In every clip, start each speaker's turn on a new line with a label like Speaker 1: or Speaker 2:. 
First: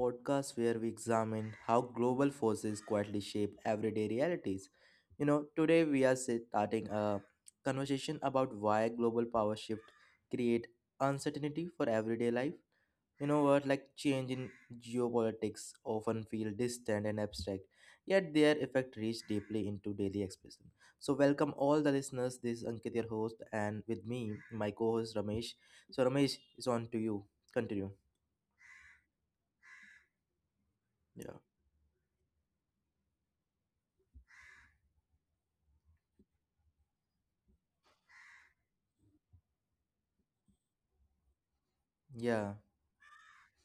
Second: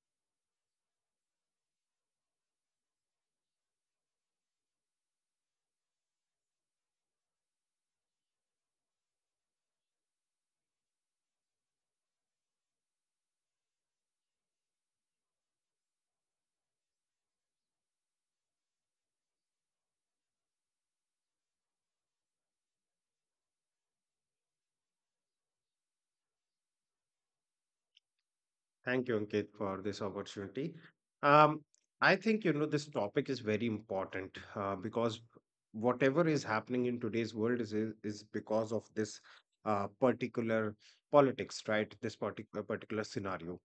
Speaker 1: podcast where we examine how global forces quietly shape everyday realities. You know, today we are starting a conversation about why global power shift create uncertainty for everyday life. You know what, like change in geopolitics often feel distant and abstract, yet their effect reach deeply into daily expression. So welcome all the listeners. This is Ankit, your host, and with me, my co-host Ramesh. So Ramesh, is on to you. Continue.
Speaker 2: Thank you, Ankit, for this opportunity.
Speaker 1: Yeah,
Speaker 2: Um, I think you know this topic is very important because whatever is happening in today's world is because of this particular politics, right? This
Speaker 1: yeah,
Speaker 2: particular scenario.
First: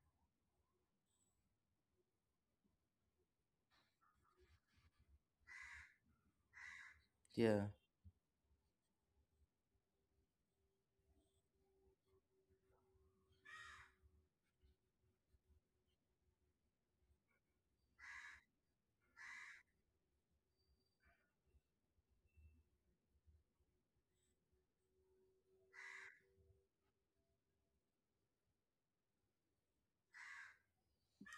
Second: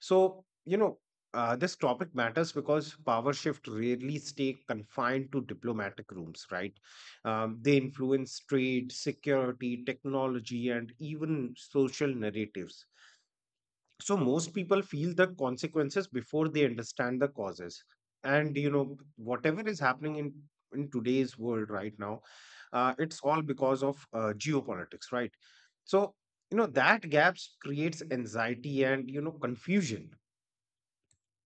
Speaker 2: So you know this topic matters because power shift rarely stay confined to diplomatic rooms, right? Um,
Speaker 1: yeah,
Speaker 2: they influence trade, security, technology, and even social narratives, so most people feel the consequences before they understand the causes. And you know whatever is happening in today's world right now, it's all because of geopolitics, right? So you know that gaps creates anxiety and you know confusion.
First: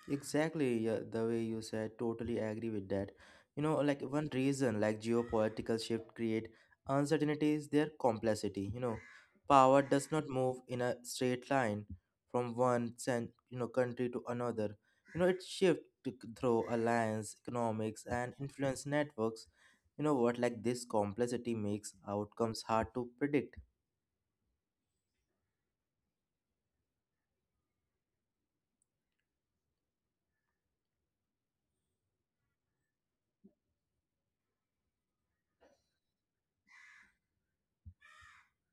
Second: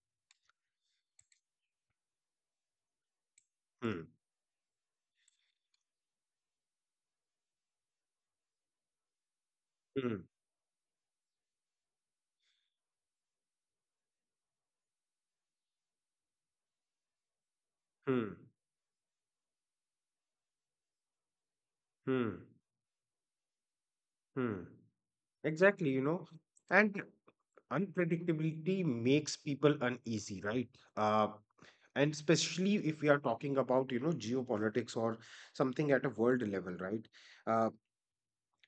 Speaker 1: exactly. Yeah, the way you said, totally agree with that. You know, like
Speaker 2: Hmm.
Speaker 1: one reason, like geopolitical shift create uncertainty is their complexity. You know, power does
Speaker 2: Hmm.
Speaker 1: not move in a straight line from one country to another. You know, it shift through alliance, economics,
Speaker 2: Hmm.
Speaker 1: and influence networks. You know what? Like this complexity makes
Speaker 2: Hmm.
Speaker 1: outcomes hard to predict.
Speaker 2: Hmm. Exactly, you know, and unpredictability makes people uneasy, right? Uh, and especially if we are talking about, you know, geopolitics or something at a world level, right? uh,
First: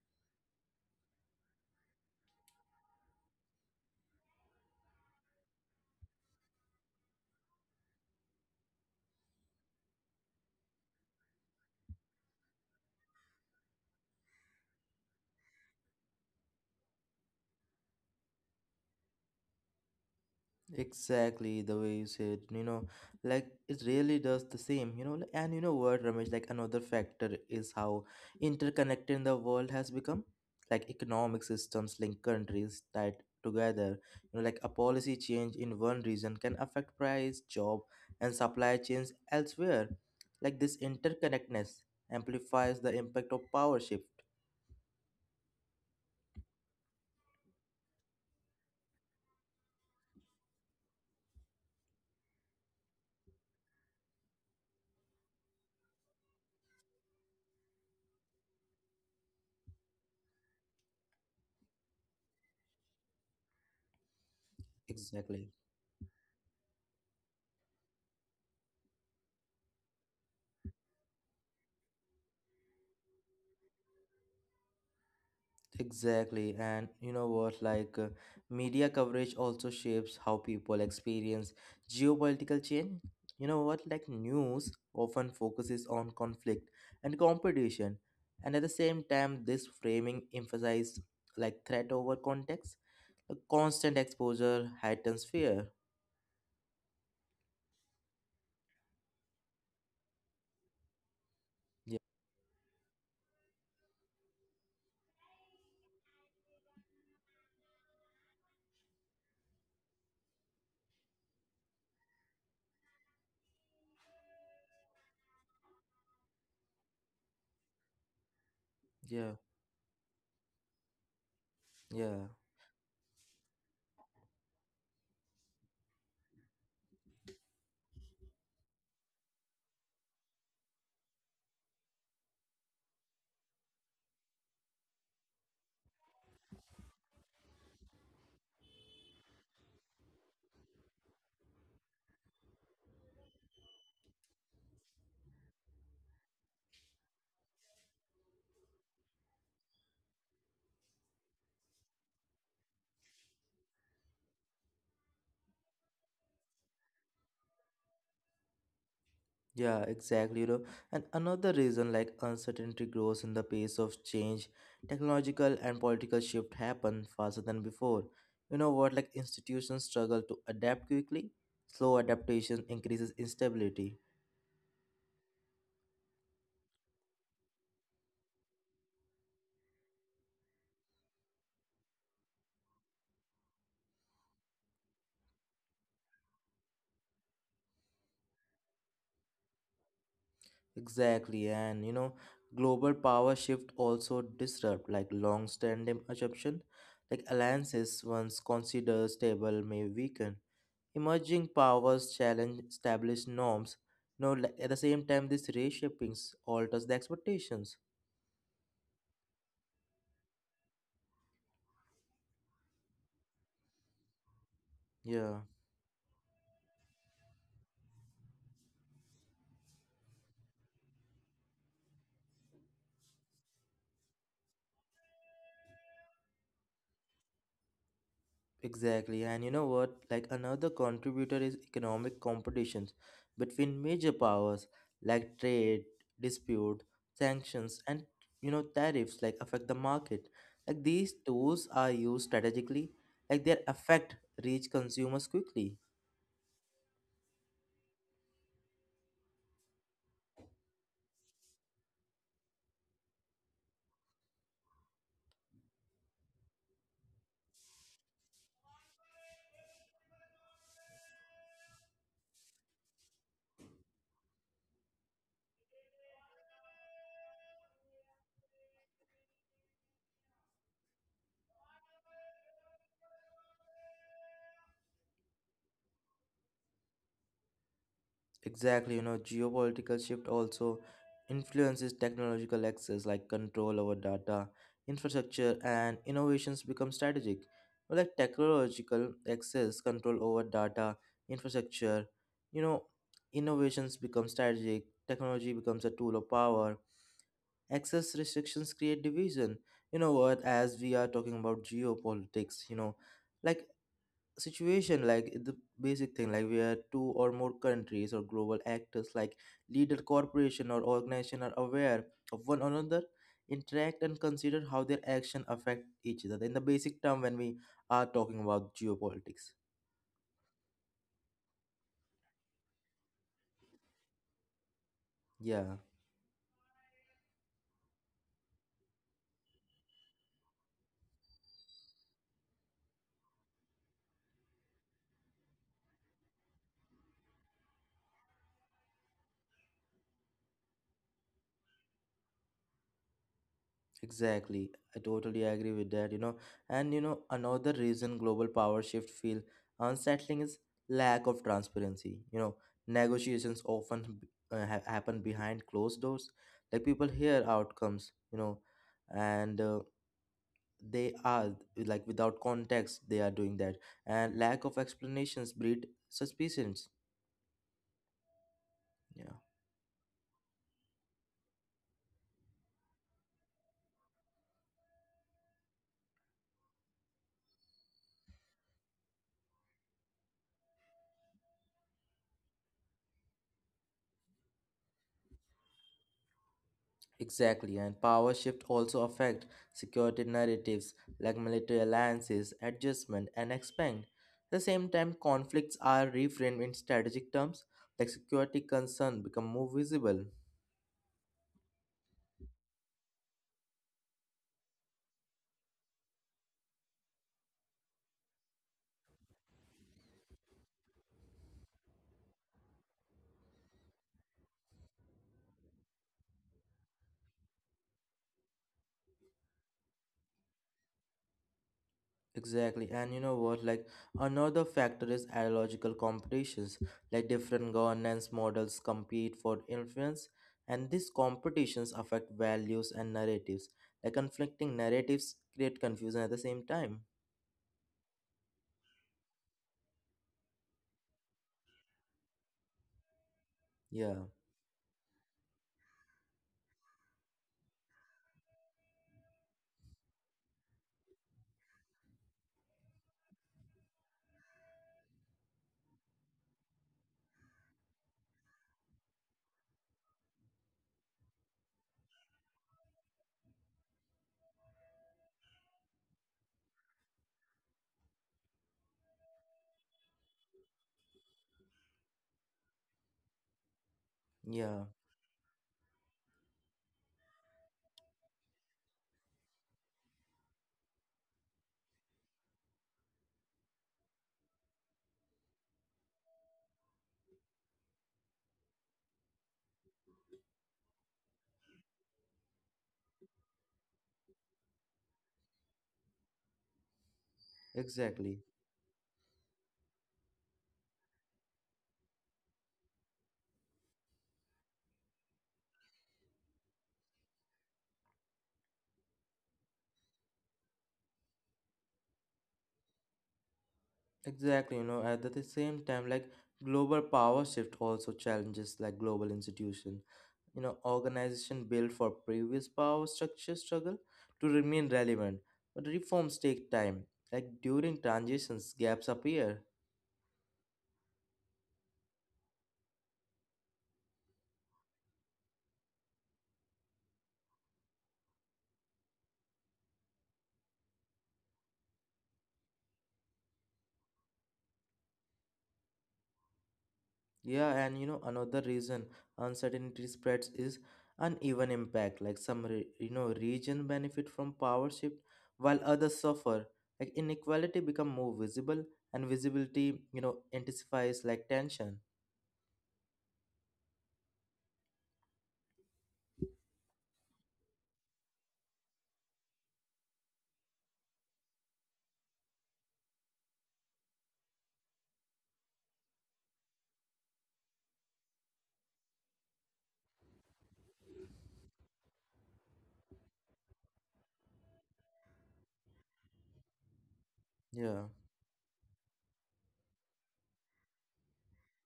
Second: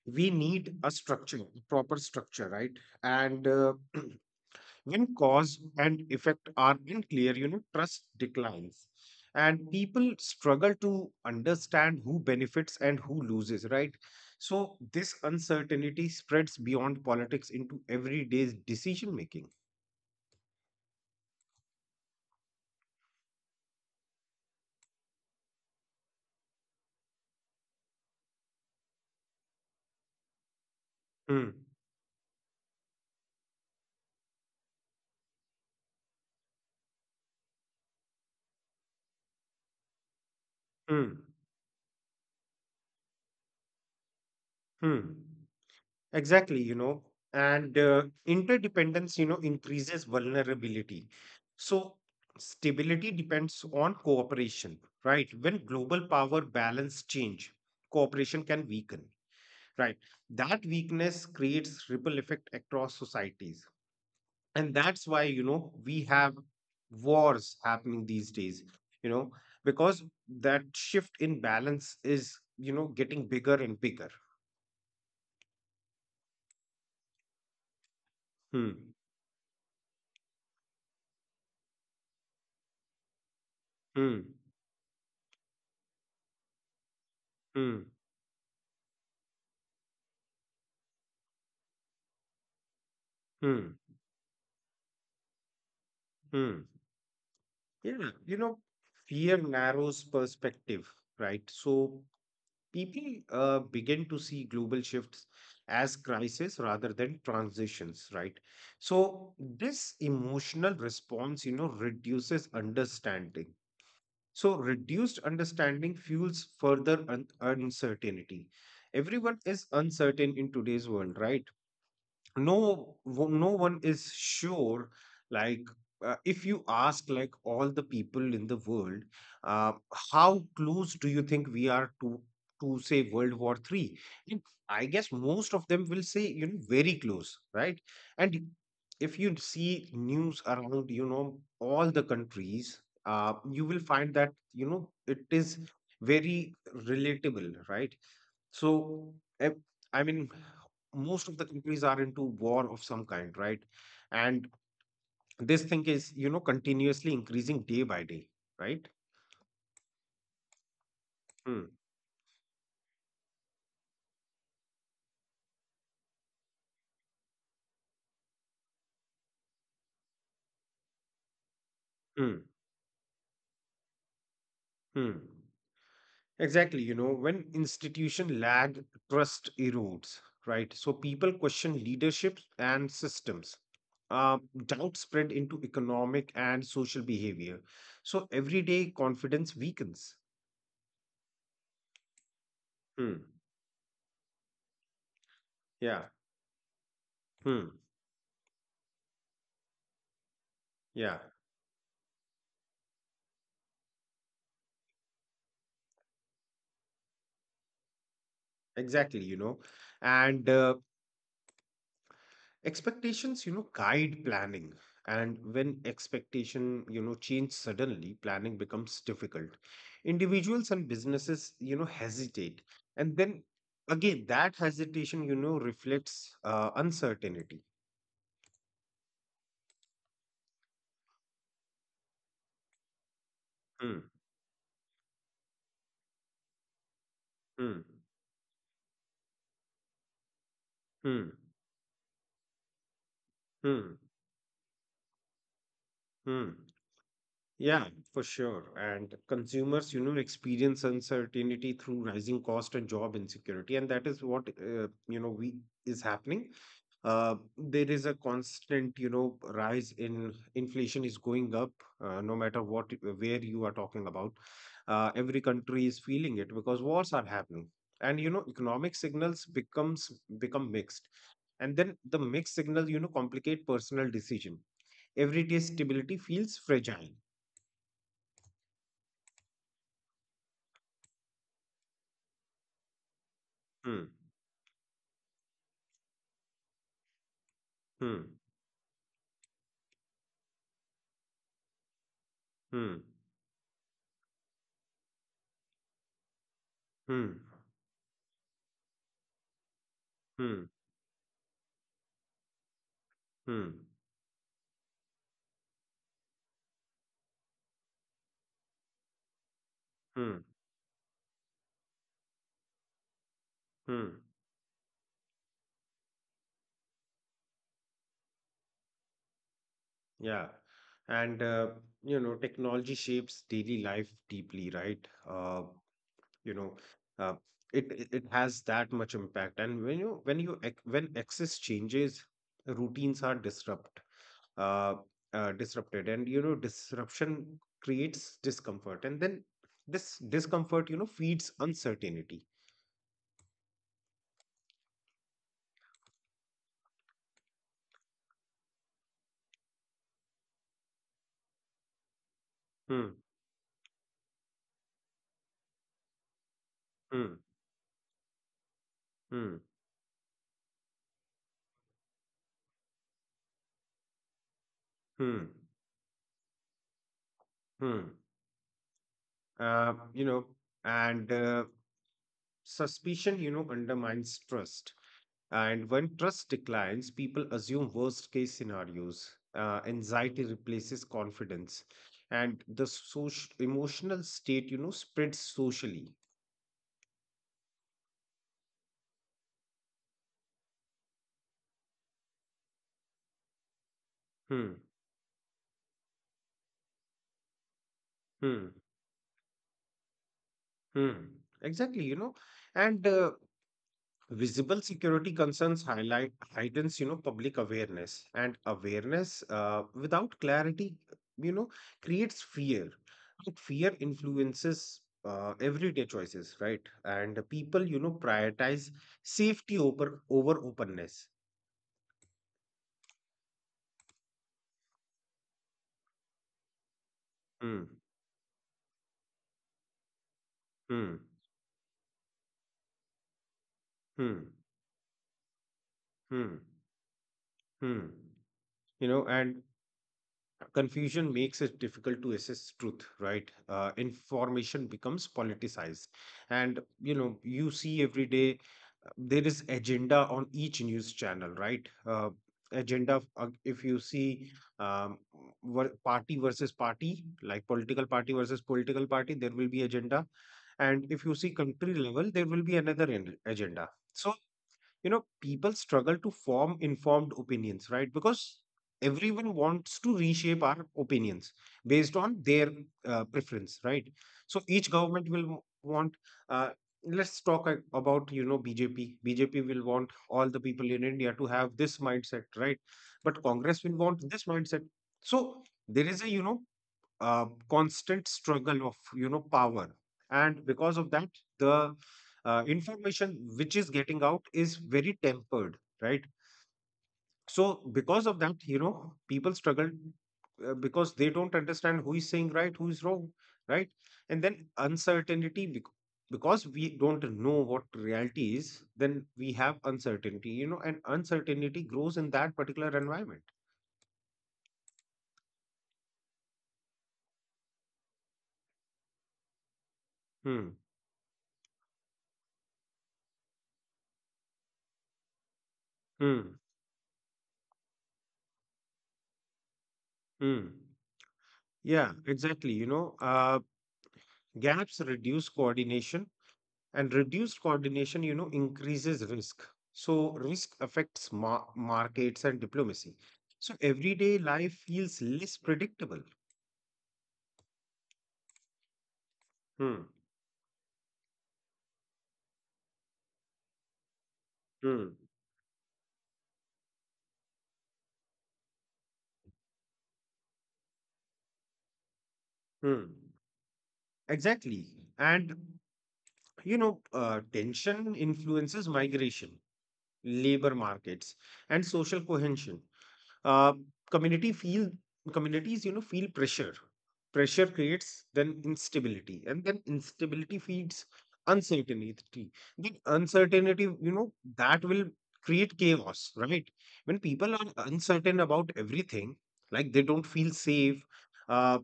Speaker 2: we need a structure, proper structure, right? And when cause and effect are unclear, you know, trust declines, and people struggle to understand who benefits and who loses, right? So this uncertainty spreads beyond politics into everyday decision making.
Speaker 1: Exactly the way you said, you know, like it really does the same, you know. And you know what, Ramesh, like another factor is how interconnected the world has become. Like economic
Speaker 2: Hmm.
Speaker 1: systems link countries tied together. You know, like a policy change in one region can affect price, job, and supply chains elsewhere. Like this
Speaker 2: Hmm.
Speaker 1: interconnectedness amplifies the impact of power shift.
Speaker 2: Hmm. Exactly, you know, and interdependence, you know, increases vulnerability. So stability depends on cooperation, right? When global power balance change, cooperation can weaken, right? That weakness creates ripple effect across societies. And that's why, you
Speaker 1: Exactly.
Speaker 2: know, we have wars happening these days, you know, because that shift in balance is, you know, getting bigger and bigger.
Speaker 1: Exactly, and you know what?
Speaker 2: Hmm,
Speaker 1: Media coverage also shapes how people experience geopolitical change. You know what? Like,
Speaker 2: hmm,
Speaker 1: news often focuses on conflict and
Speaker 2: hmm,
Speaker 1: competition, and at the same time, this framing emphasizes like threat over context. A
Speaker 2: hmm.
Speaker 1: constant exposure heightens fear.
Speaker 2: Hmm. Yeah, you know, fear narrows perspective, right?
Speaker 1: Yeah,
Speaker 2: So people begin to see global shifts as crises rather than transitions, right? So this emotional response, you know, reduces understanding. So reduced understanding fuels further uncertainty.
Speaker 1: yeah,
Speaker 2: Everyone is uncertain in today's world, right?
Speaker 1: yeah.
Speaker 2: No one is sure, like, if you ask like all the people in the world, uh, how close do you think we are to say World War 3? I guess most of them will say, you know, very close, right? And if you see news around, you know, all the countries, you will find that, you know, it is very relatable, right? So, eh, I mean, most of the countries are into war of some kind, right? And this thing is, you know, continuously increasing day by day, right?
Speaker 1: Yeah, exactly, you know. And another
Speaker 2: Hmm.
Speaker 1: reason like uncertainty grows in the pace of change, technological and political shift happen faster than before. You know what, like institutions struggle to adapt quickly. Slow
Speaker 2: Hmm.
Speaker 1: adaptation increases instability.
Speaker 2: Hmm. Exactly, you know, when institution lag, trust erodes, right? So people question leadership and systems. Uh, Doubt spread into economic and social behavior. So everyday confidence weakens.
Speaker 1: Exactly, and you know, global
Speaker 2: Hmm.
Speaker 1: power shift also disrupt like
Speaker 2: Yeah.
Speaker 1: long-standing assumption. Like
Speaker 2: Hmm.
Speaker 1: alliances once considered stable may weaken.
Speaker 2: Yeah.
Speaker 1: Emerging powers challenge established norms. Now, at the same time, this reshapings alters the expectations.
Speaker 2: Exactly, you know, and expectations, you know, guide planning. And
Speaker 1: Yeah,
Speaker 2: when expectation, you know, change suddenly, planning becomes difficult. Individuals and businesses, you know, hesitate. And then again, that hesitation, you know, reflects uncertainty.
Speaker 1: exactly. And you know what? Like another contributor is economic competitions between
Speaker 2: Hmm,
Speaker 1: major powers, like trade, dispute, sanctions,
Speaker 2: hmm,
Speaker 1: and you know tariffs, like affect the market. Like these
Speaker 2: hmm,
Speaker 1: tools are used strategically. Like their
Speaker 2: hmm,
Speaker 1: effect reach consumers quickly.
Speaker 2: hmm. Yeah, for sure. And consumers, you know, experience uncertainty through rising cost and job insecurity, and that is what you know we is happening. There is a constant, you know, rise in inflation is going up, no matter what where you are talking about. Every country is feeling it because wars are happening, and you know, economic signals become mixed, and then the mixed signal, you know, complicate personal decision. Everyday stability feels fragile.
Speaker 1: Exactly, you know, geopolitical shift also influences technological access like control over
Speaker 2: Hmm.
Speaker 1: data, infrastructure, and innovations become strategic. Well, like
Speaker 2: Hmm.
Speaker 1: technological access, control over data, infrastructure, you know,
Speaker 2: Hmm.
Speaker 1: innovations become strategic, technology becomes a tool of power.
Speaker 2: Hmm.
Speaker 1: Access restrictions create division. You know what,
Speaker 2: Hmm.
Speaker 1: as we are talking about geopolitics, you know, like
Speaker 2: Hmm.
Speaker 1: situation like the basic thing like where two or more countries or global actors like leader
Speaker 2: Hmm.
Speaker 1: corporation or organization are aware of one another interact and
Speaker 2: Hmm.
Speaker 1: consider how their action affect each other in the basic term when we are talking about geopolitics.
Speaker 2: Yeah. And you know, technology shapes daily life deeply, right?
Speaker 1: Yeah.
Speaker 2: You know, uh, it has that much impact. And when access changes, routines are uh, disrupted, and you know, disruption creates discomfort, and then this discomfort, you know, feeds uncertainty.
Speaker 1: Exactly. I totally agree with that, you know. And you know, another reason global power shift feel unsettling is lack of transparency. You know,
Speaker 2: Hmm.
Speaker 1: negotiations often happen behind closed doors. Like people
Speaker 2: Hmm.
Speaker 1: hear outcomes, you know,
Speaker 2: Hmm.
Speaker 1: and they are like without context they are doing that. And lack of
Speaker 2: Hmm.
Speaker 1: explanations breed suspicions.
Speaker 2: Hmm.
Speaker 1: Yeah.
Speaker 2: You know, and suspicion, you know, undermines trust. And when trust declines, people assume worst case scenarios. Anxiety replaces confidence, and the social emotional state, you know, spreads socially.
Speaker 1: Exactly, and power shift also affect security narratives like military alliances, adjustment, and expand. At the
Speaker 2: Hmm.
Speaker 1: same time, conflicts are reframed in strategic terms, like security
Speaker 2: Hmm.
Speaker 1: concern become more visible.
Speaker 2: Hmm. Exactly, you know, and visible security concerns highlight heightens, you know, public awareness, and awareness without clarity, you know, creates fear, and fear influences everyday choices, right? And people, you know, prioritize safety over openness.
Speaker 1: Exactly, and you know what? Like another factor is ideological competitions, like different
Speaker 2: Hmm.
Speaker 1: governance models compete for influence, and these
Speaker 2: Hmm.
Speaker 1: competitions affect values and narratives. Like
Speaker 2: Hmm.
Speaker 1: conflicting narratives create confusion at the
Speaker 2: Hmm.
Speaker 1: same time.
Speaker 2: Hmm. You know, and confusion makes it difficult to assess truth, right?
Speaker 1: Yeah,
Speaker 2: Information becomes politicized. And you know, you see every day there is agenda on each news channel, right? Agenda, if you see, um, party versus party, like political party versus political party, there will be agenda. And if you see country level, there will be another agenda. So you know people struggle to form informed opinions, right? Because everyone wants to reshape our opinions based on their preference, right? So
Speaker 1: yeah.
Speaker 2: each government will want uh, let's talk about, you know, BJP will want all the people in India to have this mindset, right? But Congress will want this mindset. So there is a, you know, constant struggle of, you know, power. And because of that, the information which is getting out is very tempered, right? So because
Speaker 1: Exactly.
Speaker 2: of that, you know, people struggle because they don't understand who is saying right, who is wrong, right? And then because we don't know what reality is, then we have uncertainty, you know, and uncertainty grows in that particular environment.
Speaker 1: Exactly. You know, at the same time, like global power shift also challenges like global institution. You
Speaker 2: Hmm.
Speaker 1: know, organization built for previous power structure struggle to remain relevant. But reforms
Speaker 2: Hmm.
Speaker 1: take time. Like during transitions, gaps appear.
Speaker 2: Hmm. Yeah, exactly, you know, gaps reduce coordination, and reduced coordination, you know, increases risk. So risk affects markets and diplomacy. So everyday life feels less predictable.
Speaker 1: Yeah, and you know, another reason uncertainty
Speaker 2: Hmm.
Speaker 1: spreads is uneven impact. Like some, you know, region benefit from power shift
Speaker 2: Hmm.
Speaker 1: while others suffer. Like inequality become more visible, and visibility, you know, intensifies like tension.
Speaker 2: Hmm. Exactly, and you know, tension influences migration, labor markets, and social cohesion. uh, community feel Communities, you know, feel pressure. Pressure creates then instability, and then instability feeds uncertainty. Then uncertainty, you know, that will create chaos, right? When people are
Speaker 1: Yeah.
Speaker 2: uncertain about everything, like they don't feel safe uh,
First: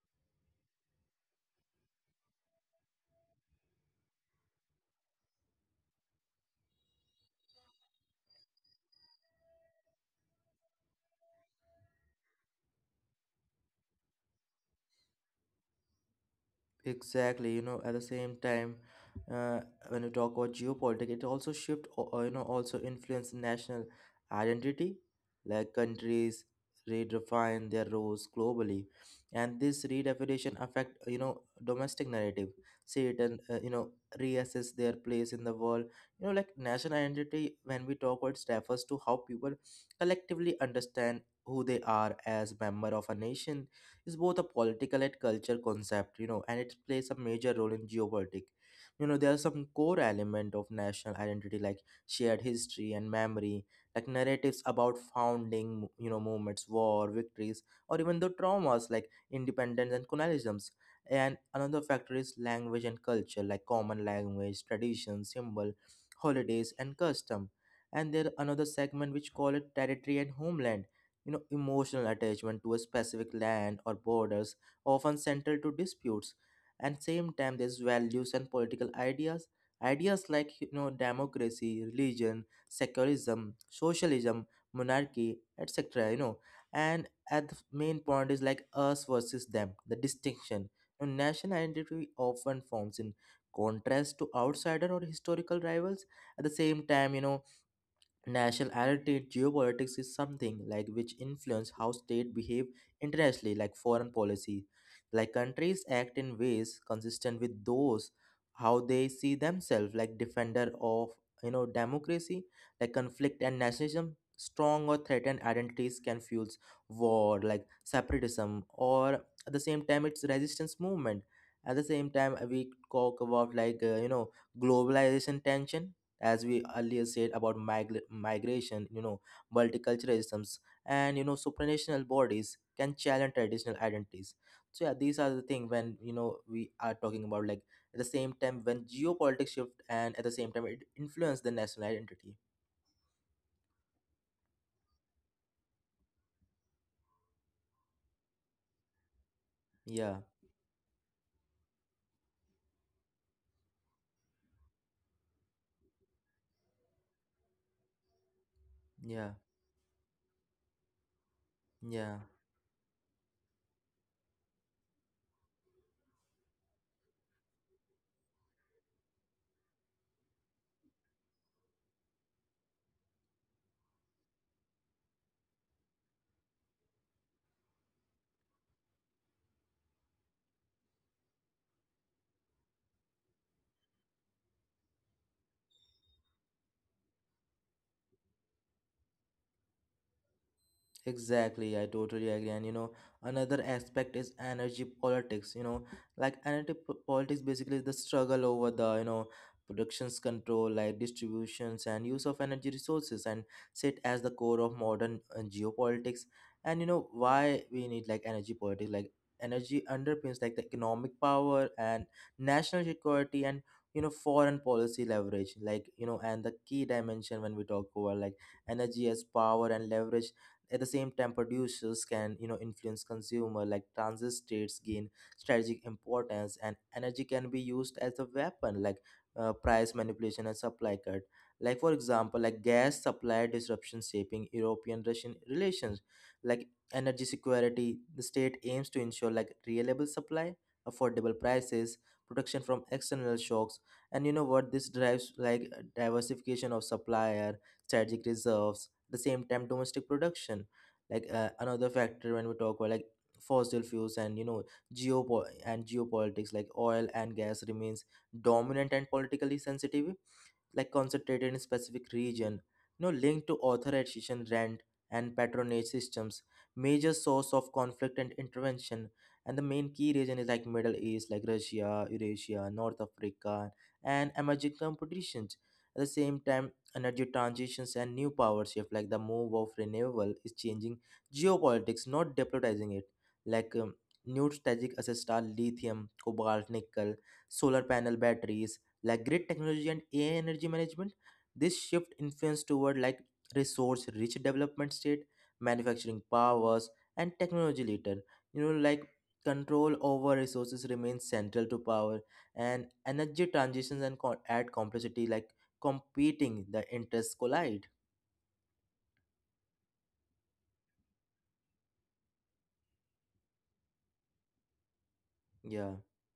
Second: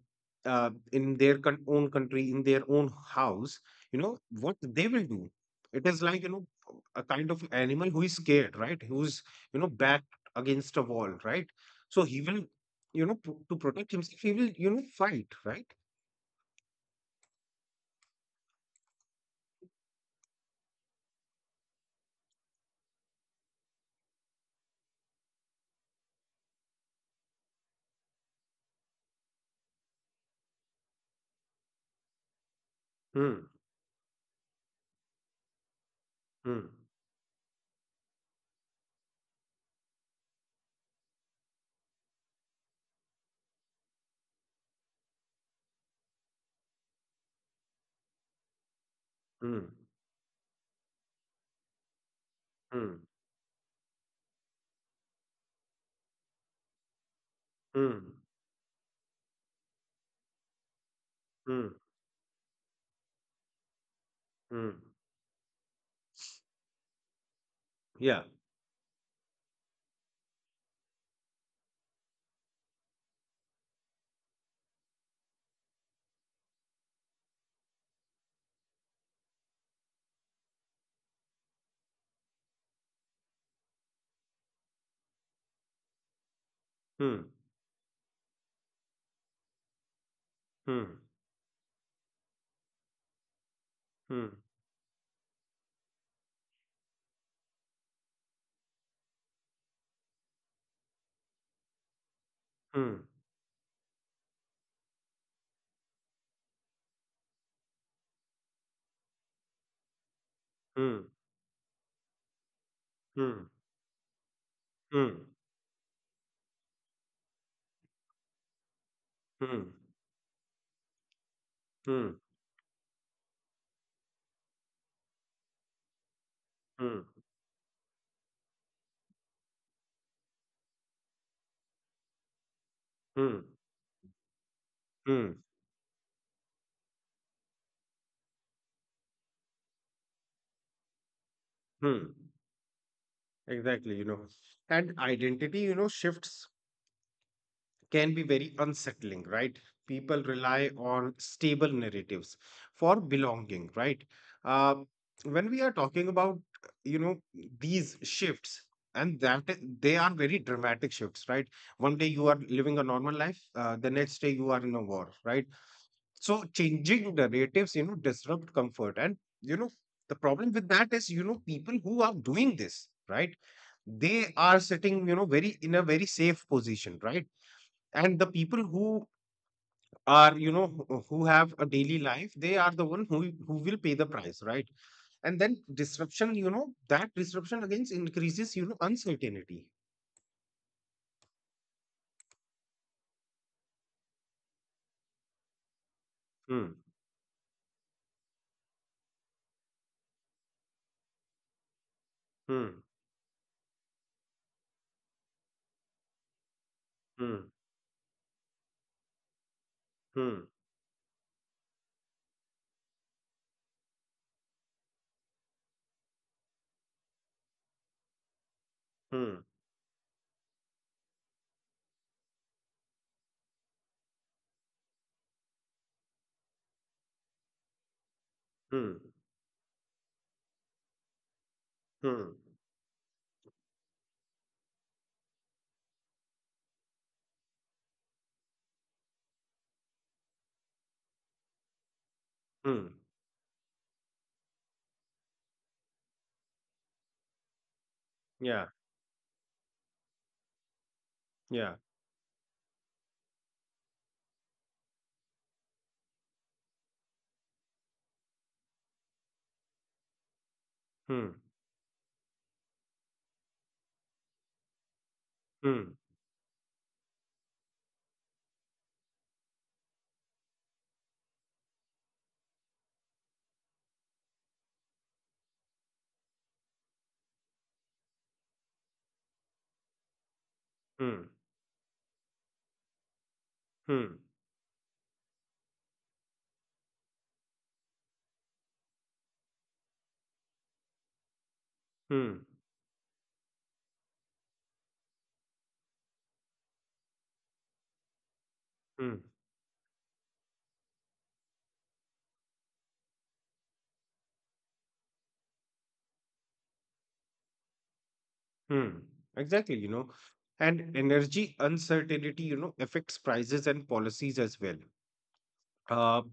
Speaker 2: in their own country, in their own house. You know what they will do? It is like, you know, a kind of animal who is scared, right? Who's, you know, backed against a wall, right? So he will, you know, to protect himself, he will, you know, fight, right?
Speaker 1: Exactly, you know, at the same time, uh, when you talk about geopolitics, it also shift, you know, also influence national identity, like countries redefine their roles globally, and this redefinition affect, you know, domestic narrative, see it and
Speaker 2: Mm,
Speaker 1: you know, reassess their place in the world. You know, like
Speaker 2: mm,
Speaker 1: national identity, when we talk about, it refers to how people collectively understand who they are as member of a nation is both a political and culture concept, you know, and it plays a major role in geopolitics. You know, there are some
Speaker 2: mm,
Speaker 1: core element of national identity like shared history
Speaker 2: mm,
Speaker 1: and memory, like narratives about founding, you know, movements, war, victories, or
Speaker 2: mm,
Speaker 1: even the traumas like independence and colonialisms. And
Speaker 2: mm,
Speaker 1: another factor is language and culture, like common language,
Speaker 2: mm.
Speaker 1: traditions, symbol, holidays, and custom. And
Speaker 2: Yeah.
Speaker 1: there another segment which call it territory and homeland, you know, emotional attachment to a specific land or borders often central to disputes. And same time there's values and political ideas, ideas like you know democracy, religion, secularism, socialism, monarchy, etc., you know. And
Speaker 2: Mm,
Speaker 1: at the main point is like us versus them the distinction,
Speaker 2: mm,
Speaker 1: and national identity often forms in contrast to
Speaker 2: mm,
Speaker 1: outsider or historical rivals. At the same time, you know, national identity in geopolitics is something like which influence how states behave
Speaker 2: mm, mm,
Speaker 1: internationally, like foreign policy. Like countries act in ways consistent with those how they see themselves, like defender
Speaker 2: mm,
Speaker 1: of you know democracy, like conflict
Speaker 2: mm,
Speaker 1: and nationalism. Strong or
Speaker 2: mm,
Speaker 1: threatened identities can fuel war, like separatism, or at the
Speaker 2: mm,
Speaker 1: same time it's resistance movement. At the same time, we talk about like you know globalization tension, as we earlier
Speaker 2: mm,
Speaker 1: said about migration, you know, multiculturalisms, and you know supranational bodies can challenge
Speaker 2: mm,
Speaker 1: traditional identities. So yeah these are
Speaker 2: mm,
Speaker 1: the thing when you know we are talking about like at the same time when geopolitics shift and at the same time it influence the national
Speaker 2: mm.
Speaker 1: identity.
Speaker 2: Exactly, you know. And identity, you know, shifts can be very unsettling, right?
Speaker 1: Yeah,
Speaker 2: People rely on stable narratives for belonging, right? Uh, when we are talking about, you know, these shifts, and
Speaker 1: yeah,
Speaker 2: that they are very dramatic shifts, right? One day
Speaker 1: yeah.
Speaker 2: you are living a normal life, the next day you are in a war, right? So changing narratives, you know, disrupt comfort. And you know, the problem with that is, you know, people who are doing this, right? They are sitting, you know, very in a very safe position, right? And the people who are, you know, who have a daily life, they are the one who will pay the price, right? And then disruption, you know, that disruption again increases, you know, uncertainty.
Speaker 1: Exactly, I totally agree. And you know, another aspect is energy politics. You know, like
Speaker 2: Hmm.
Speaker 1: energy politics basically is the struggle over the, you know, productions control, like distributions and use of energy
Speaker 2: Hmm.
Speaker 1: resources, and sit as the core of modern geopolitics. And you know,
Speaker 2: Hmm.
Speaker 1: why we need like energy politics, like energy
Speaker 2: Hmm.
Speaker 1: underpins like the economic power and national security and you know foreign policy leverage like you know. And the key dimension when we talk about like energy as
Speaker 2: Hmm.
Speaker 1: power and leverage, at the same time, producers can you know influence consumer like transit states gain strategic importance, and energy can be used as a weapon
Speaker 2: Hmm.
Speaker 1: like price manipulation and supply cut. Like for
Speaker 2: Hmm.
Speaker 1: example, like gas supply disruption shaping European-Russian relations, like energy security. The state aims to ensure like reliable supply, affordable prices, protection from
Speaker 2: Hmm.
Speaker 1: external shocks, and you know what this drives like diversification of supplier strategic
Speaker 2: Yeah.
Speaker 1: reserves the same time domestic production. Like
Speaker 2: Yeah.
Speaker 1: another factor when we talk about like fossil fuels and you know and geopolitics like oil and gas remains dominant and politically sensitive like
Speaker 2: Hmm.
Speaker 1: concentrated in a specific region, you know, linked to authorization rent and patronage
Speaker 2: Hmm.
Speaker 1: systems, major source of conflict and intervention. And the main key region is like Middle East, like Russia, Eurasia, North Africa, and emerging competitions. At the same time energy transitions and new power shift like the move of renewable is changing
Speaker 2: Hmm.
Speaker 1: geopolitics, not depolarizing it. Like
Speaker 2: Hmm.
Speaker 1: new strategic assets are lithium, cobalt, nickel, solar panel batteries, like grid technology and AI energy management. This shift
Speaker 2: Hmm.
Speaker 1: influence toward like resource rich development state, manufacturing powers, and technology later. You know, like
Speaker 2: Hmm.
Speaker 1: control over resources remains central to power and energy transitions and add complexity like competing the interests collide.
Speaker 2: Hmm. Exactly, you know, and energy uncertainty, you know, affects prices and policies as
Speaker 1: Yeah,
Speaker 2: well.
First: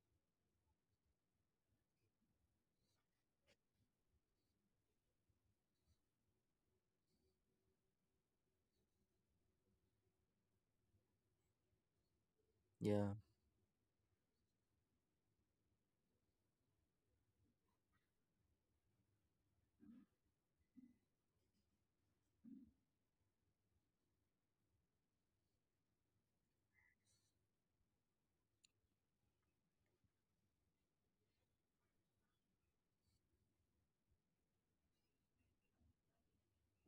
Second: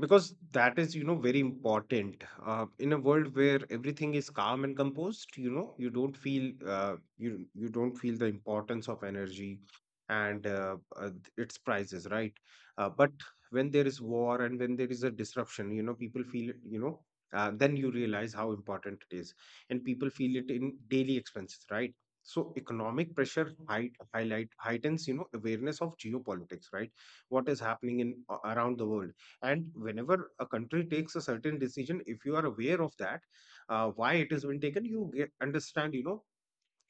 Speaker 2: Because that is, you know, very important. In a world where everything is calm and composed, you know, you don't feel you don't feel the importance of energy and its prices, right? But
Speaker 1: yeah,
Speaker 2: when there is war and when there is a disruption, you know, people feel it, you know, then you realize how important it is. And people feel it in daily expenses, right? So economic pressure, heightens, you know, awareness of geopolitics, right? What is happening around the world. And whenever a country takes a certain decision, if you are aware of that, why it has been taken, you understand, you know,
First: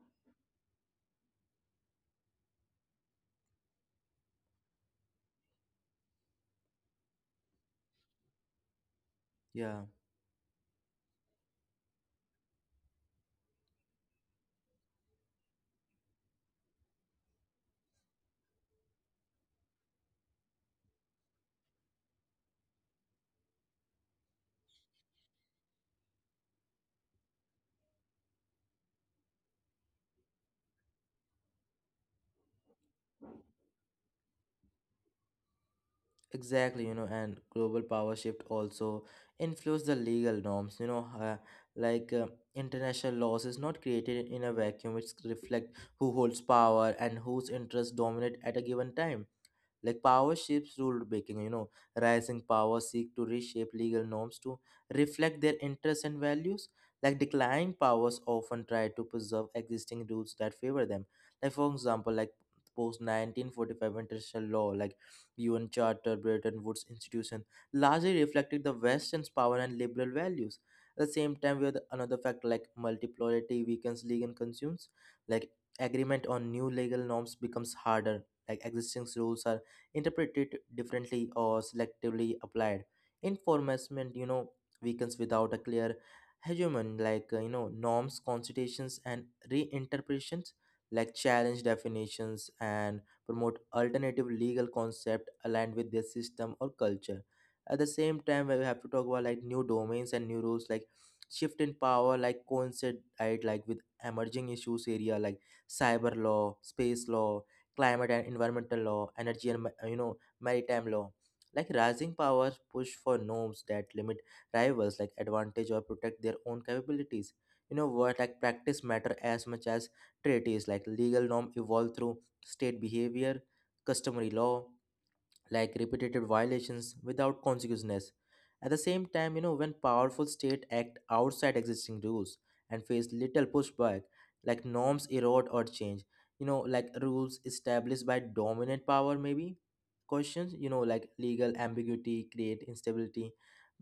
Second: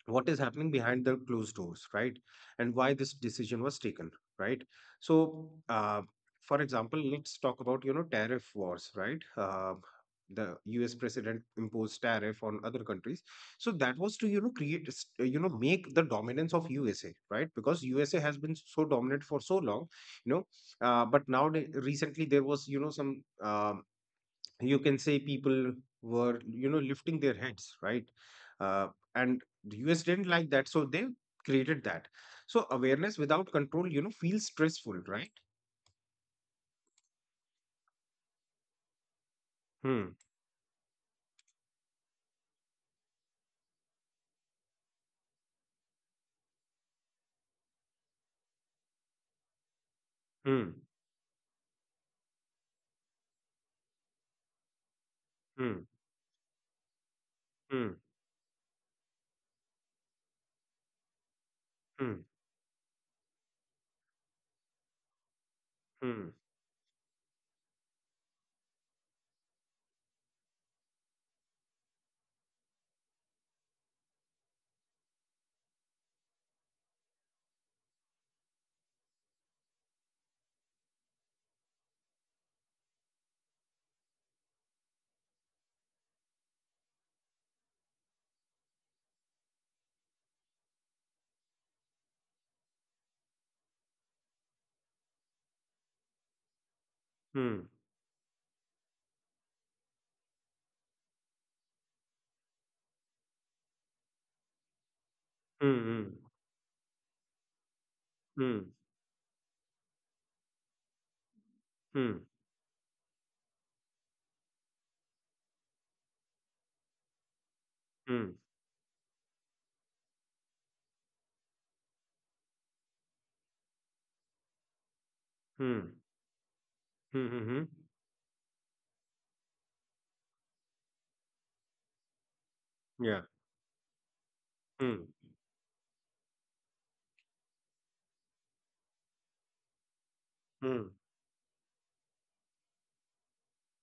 Speaker 2: what is happening behind the closed doors, right? And why this decision was taken, right? So for example, let's talk about, you know, tariff wars, right?
Speaker 1: yeah.
Speaker 2: The US president imposed tariff on other countries. So that was to, you know, you know, make the dominance of USA, right? Because USA has been so dominant for so long, you know. But now recently there was, you know, some you can say, people were, you know, lifting their heads, right? uh, and the US didn't like that, so they created that. So awareness without control, you know, feels stressful, right?
Speaker 1: Exactly, you know, and global power shift also influence the
Speaker 2: Hmm.
Speaker 1: legal norms. You know, like international laws is not created in a vacuum. It's reflect who holds power and whose interests dominate at a given time. Like power
Speaker 2: Hmm.
Speaker 1: shapes rule making, you know, rising power seek to reshape legal norms to reflect their
Speaker 2: Hmm.
Speaker 1: interests and values. Like declining
Speaker 2: Hmm.
Speaker 1: powers often try to preserve existing rules that favor them. Like for
Speaker 2: Hmm.
Speaker 1: example, like post 1945 international law, like UN Charter, Bretton Woods Institution, largely reflected the Western's power and liberal values. At the same time, we have another factor like multipolarity weakens legal consumes, like agreement on new legal norms becomes harder. Like existing rules are interpreted differently or selectively applied. Enforcement, you know, weakens without a clear hegemon, like, you know, norms, constitutions, and reinterpretations, like challenge definitions and promote alternative legal concept aligned with their system or culture.
Speaker 2: Hmm.
Speaker 1: At the same time, we have to talk about like new domains and new rules, like shift in power, like coincide right, like with emerging issues area like
Speaker 2: Hmm. Hmm.
Speaker 1: cyber law, space law, climate and
Speaker 2: Hmm.
Speaker 1: environmental law, energy and you know maritime law. Like rising
Speaker 2: Hmm.
Speaker 1: powers push for norms that limit rivals, like advantage or protect their own capabilities. You know what?
Speaker 2: Hmm.
Speaker 1: Like
Speaker 2: Hmm.
Speaker 1: practice matter as much as treaties. Like legal norm evolve through state behavior, customary law, like
Speaker 2: Hmm.
Speaker 1: repeated violations
Speaker 2: Hmm.
Speaker 1: without
Speaker 2: Hmm,
Speaker 1: consequences. At the same time, you know, when powerful states act outside existing rules and face
Speaker 2: yeah.
Speaker 1: little pushback, like norms
Speaker 2: Hmm.
Speaker 1: erode or change, you know, like rules established by dominant power, maybe questions, you know,
Speaker 2: Hmm.
Speaker 1: like legal ambiguity create instability.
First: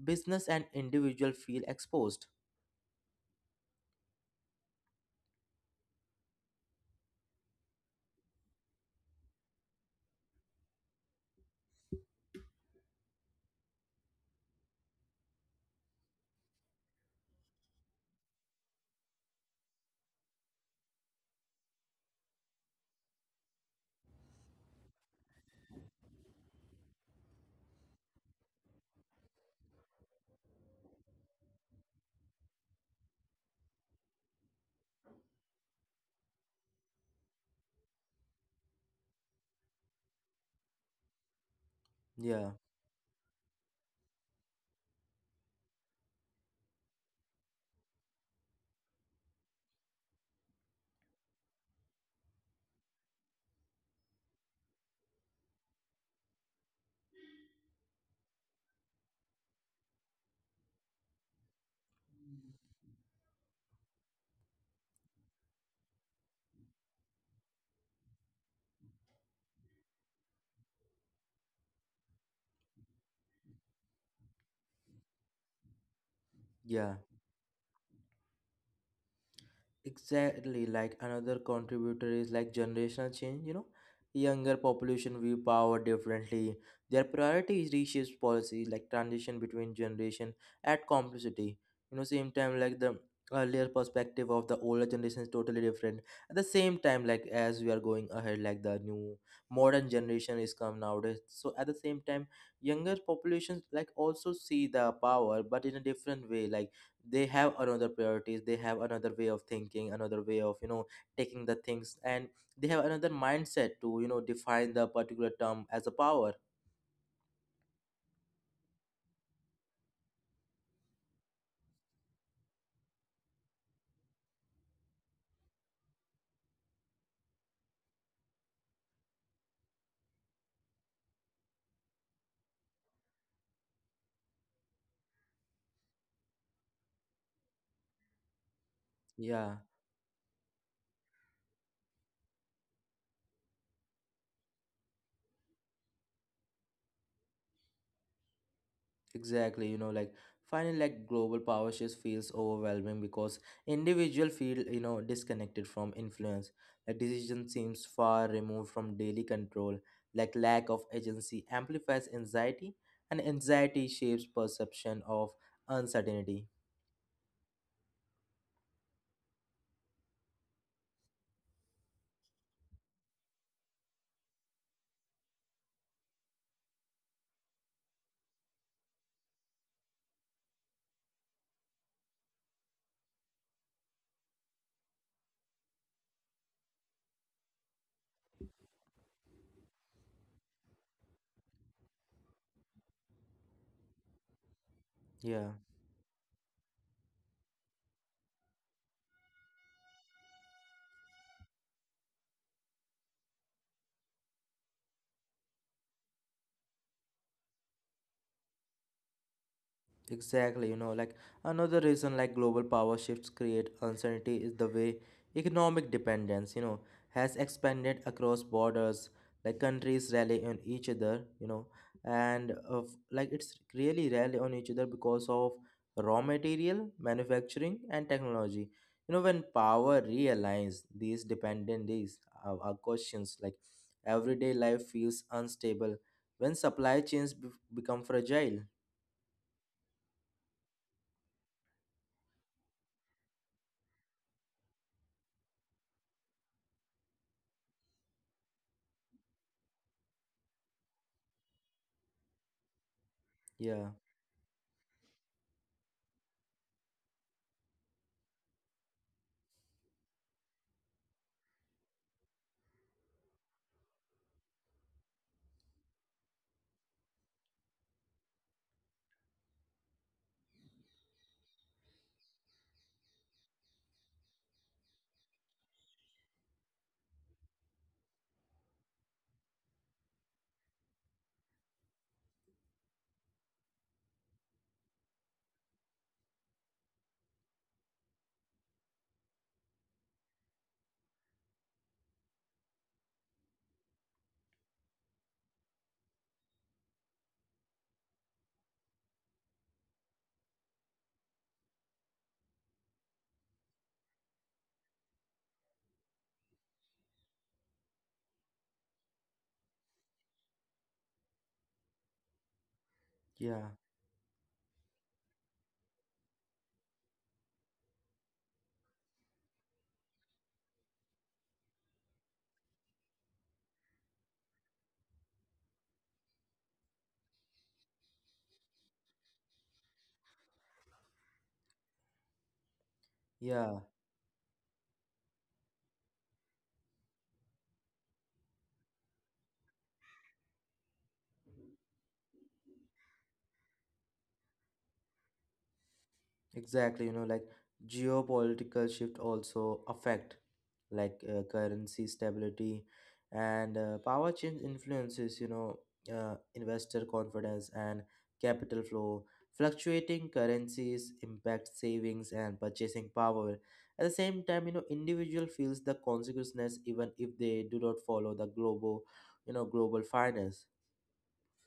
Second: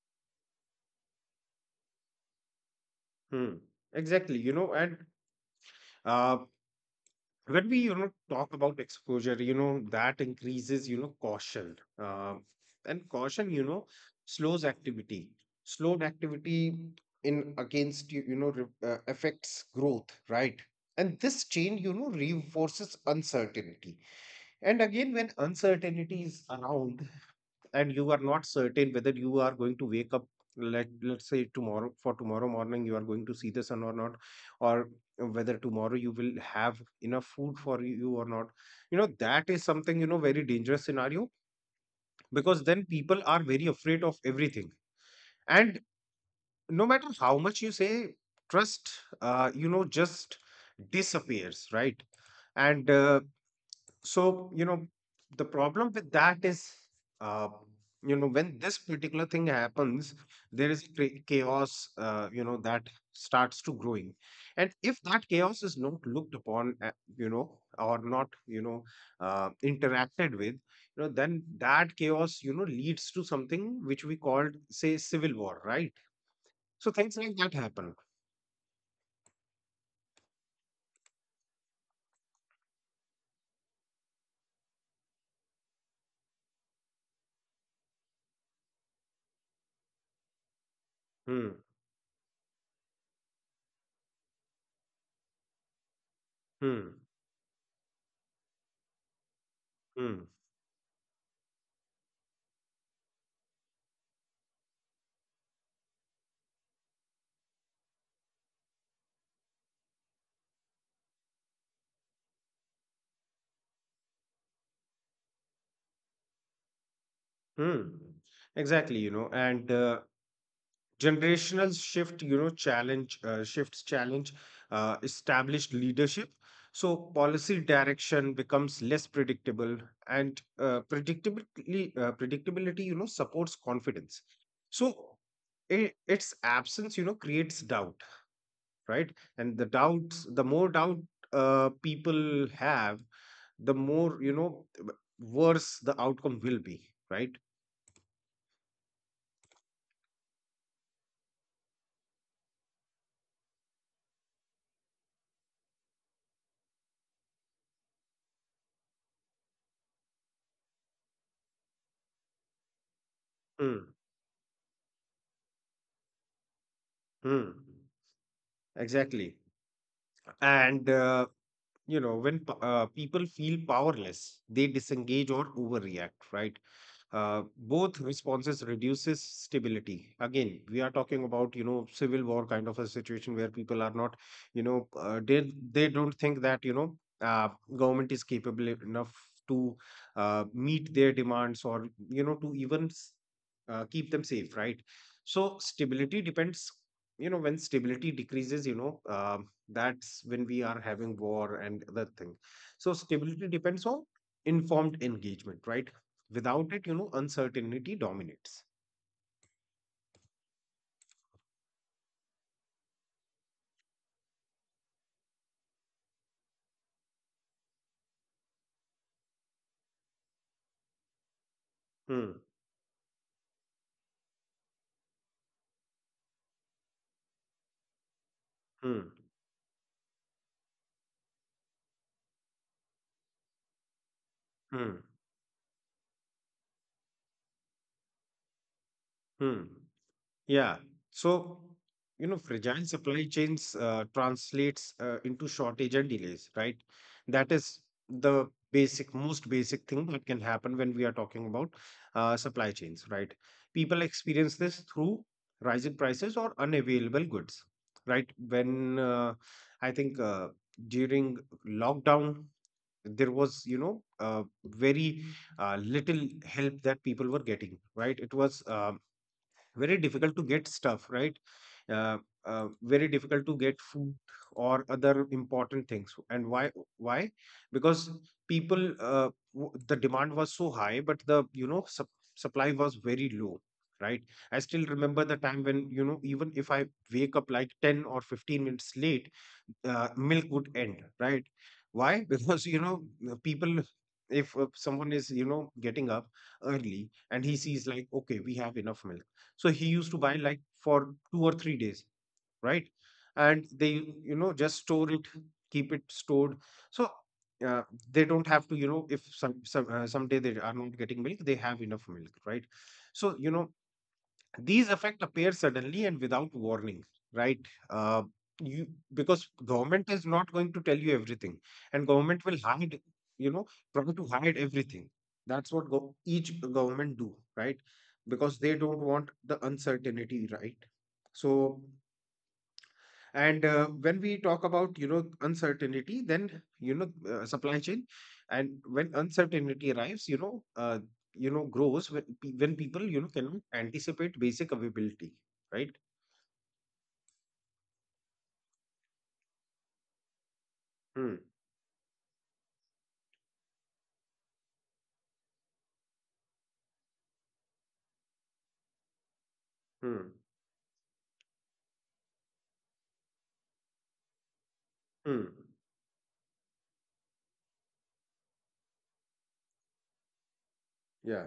Speaker 1: Business and individual feel exposed.
Speaker 2: Hmm. Exactly, you know, and uh, when we, you know, talk about exposure, you know, that increases, you know, caution. And caution, you know, slows activity. Slowed activity in against you you know re- Affects growth, right? And this chain, you know, reinforces uncertainty. And again, when uncertainty is around, and you are not certain whether you are going to wake up, let's say Tomorrow, for tomorrow morning you are going to see the sun or not, or whether tomorrow you will have enough food for you or not. You know, that is something, you know, very dangerous scenario.
Speaker 1: Yeah,
Speaker 2: Because then people are very afraid of everything, and no matter how much you say, trust you know just disappears, right? and so you know, the problem with that is, uh, you know, when this particular thing happens, there is chaos, you know, that starts to growing. And if that chaos is not looked upon, you know or not you know interacted with, you know, then that chaos, you know, leads to something which we called say civil war, right? So
Speaker 1: yeah.
Speaker 2: things like that happen.
Speaker 1: Exactly, like another contributor is like generational change, you know. Younger population view power differently. Their priorities reshapes policy, like transition between generation at complexity.
Speaker 2: Hmm
Speaker 1: You know, same time like the earlier perspective of the older generation is totally different. At the same
Speaker 2: hmm
Speaker 1: time, like as we are going ahead, like the new modern
Speaker 2: hmm
Speaker 1: generation is come nowadays. So at the same time, younger populations like also see the power, but in a different way. Like they have another priorities, they have another way of thinking, another way of, you know, taking the things, and they have another mindset to, you know, define the particular term as a power.
Speaker 2: hmm exactly, you know, and generational shift, you know, challenge shifts challenge established leadership. So policy direction becomes less predictable. And predictability, you know, supports confidence. So its absence, you know, creates doubt, right? And
Speaker 1: Yeah,
Speaker 2: the more doubt people have, the more, you know, worse the outcome will be, right?
Speaker 1: exactly, you know, like finally like global power shift feels overwhelming because individual feel, you know, disconnected from influence, like decision seems far removed from daily control, like lack of agency amplifies anxiety, and anxiety
Speaker 2: Mm.
Speaker 1: shapes perception of uncertainty.
Speaker 2: Mm. Exactly. And you know, when people feel powerless, they disengage or overreact, right? uh, Both responses reduces stability. Again, we are talking about, you know, civil war kind of a situation where people are not, you know, they don't think that, you know, uh, government is capable enough to meet their demands, or you know, to even keep them safe, right? So
Speaker 1: Yeah.
Speaker 2: stability depends, you know, when stability decreases, you know, that's when we are having war and other thing. So stability depends on informed engagement, right? Without it, you know, uncertainty dominates.
Speaker 1: Exactly, you know, like another reason like global power shifts create uncertainty is the way economic dependence, you know, has expanded across borders, like countries rely on each other, you know,
Speaker 2: Hmm,
Speaker 1: and of like it's really rely on each other because of raw material, manufacturing and technology.
Speaker 2: hmm,
Speaker 1: You know, when power realigns, these dependencies are questions, like everyday life
Speaker 2: hmm,
Speaker 1: feels unstable when supply chains become fragile.
Speaker 2: hmm. Yeah. So, you know, fragile supply chains translates into shortage and delays, right? That is the basic, most basic thing that can happen when we are talking about supply chains, right?
Speaker 1: Yeah,
Speaker 2: People experience this through rising prices or unavailable goods, right? When I think, during lockdown, there was, you know, very little help that people were getting, right? It was very difficult to get stuff, right? uh, Very difficult to get food or other important things. And why, why? Because people, the demand was so high, but the, you know, supply was very low, right? I still remember the time when, you know, even if I wake up like 10 or 15 minutes late, milk would end, right? Why? Because, you know, people, if someone is, you know, getting up early and he sees like okay, we have enough milk, so he used to buy like for 2 or 3 days, right? And they, you know, just store it, keep it stored. So uh, they don't have to, you know, if someday they are not getting milk, they have enough milk, right? So you
Speaker 1: yeah.
Speaker 2: know, these effect appear suddenly and without warning, right? uh, you Because government is not going to tell you everything, and government will hide, you know, try to hide everything. That's what each government do, right? Because they don't want the uncertainty, right? So, and
Speaker 1: Yeah,
Speaker 2: uh, when we talk about, you know, uncertainty, then you know, supply chain. And when uncertainty arrives, you know, grows when when people, you know, cannot anticipate basic availability, right?
Speaker 1: exactly. You know, like geopolitical shift also affect like
Speaker 2: hmm
Speaker 1: currency stability, and power change influences, you know, investor confidence and capital flow. Fluctuating
Speaker 2: hmm
Speaker 1: currencies impact savings and purchasing power. At the same time, you know, individual
Speaker 2: hmm
Speaker 1: feels the consequences even if they do not follow the global, you know, global finance.
Speaker 2: yeah.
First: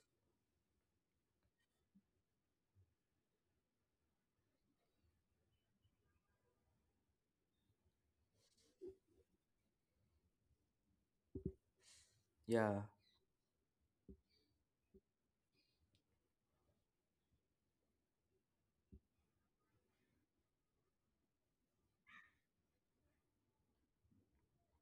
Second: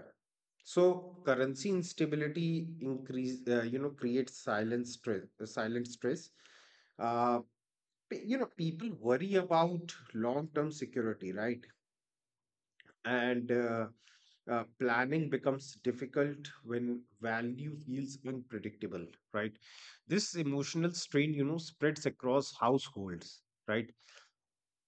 Speaker 2: So currency instability increase you know, creates silent stress, silent stress. uh, you know, people worry about long term security, right?
Speaker 1: Yeah.
Speaker 2: and Planning becomes difficult when value feels unpredictable, right? This emotional strain, you know, spreads across households, right?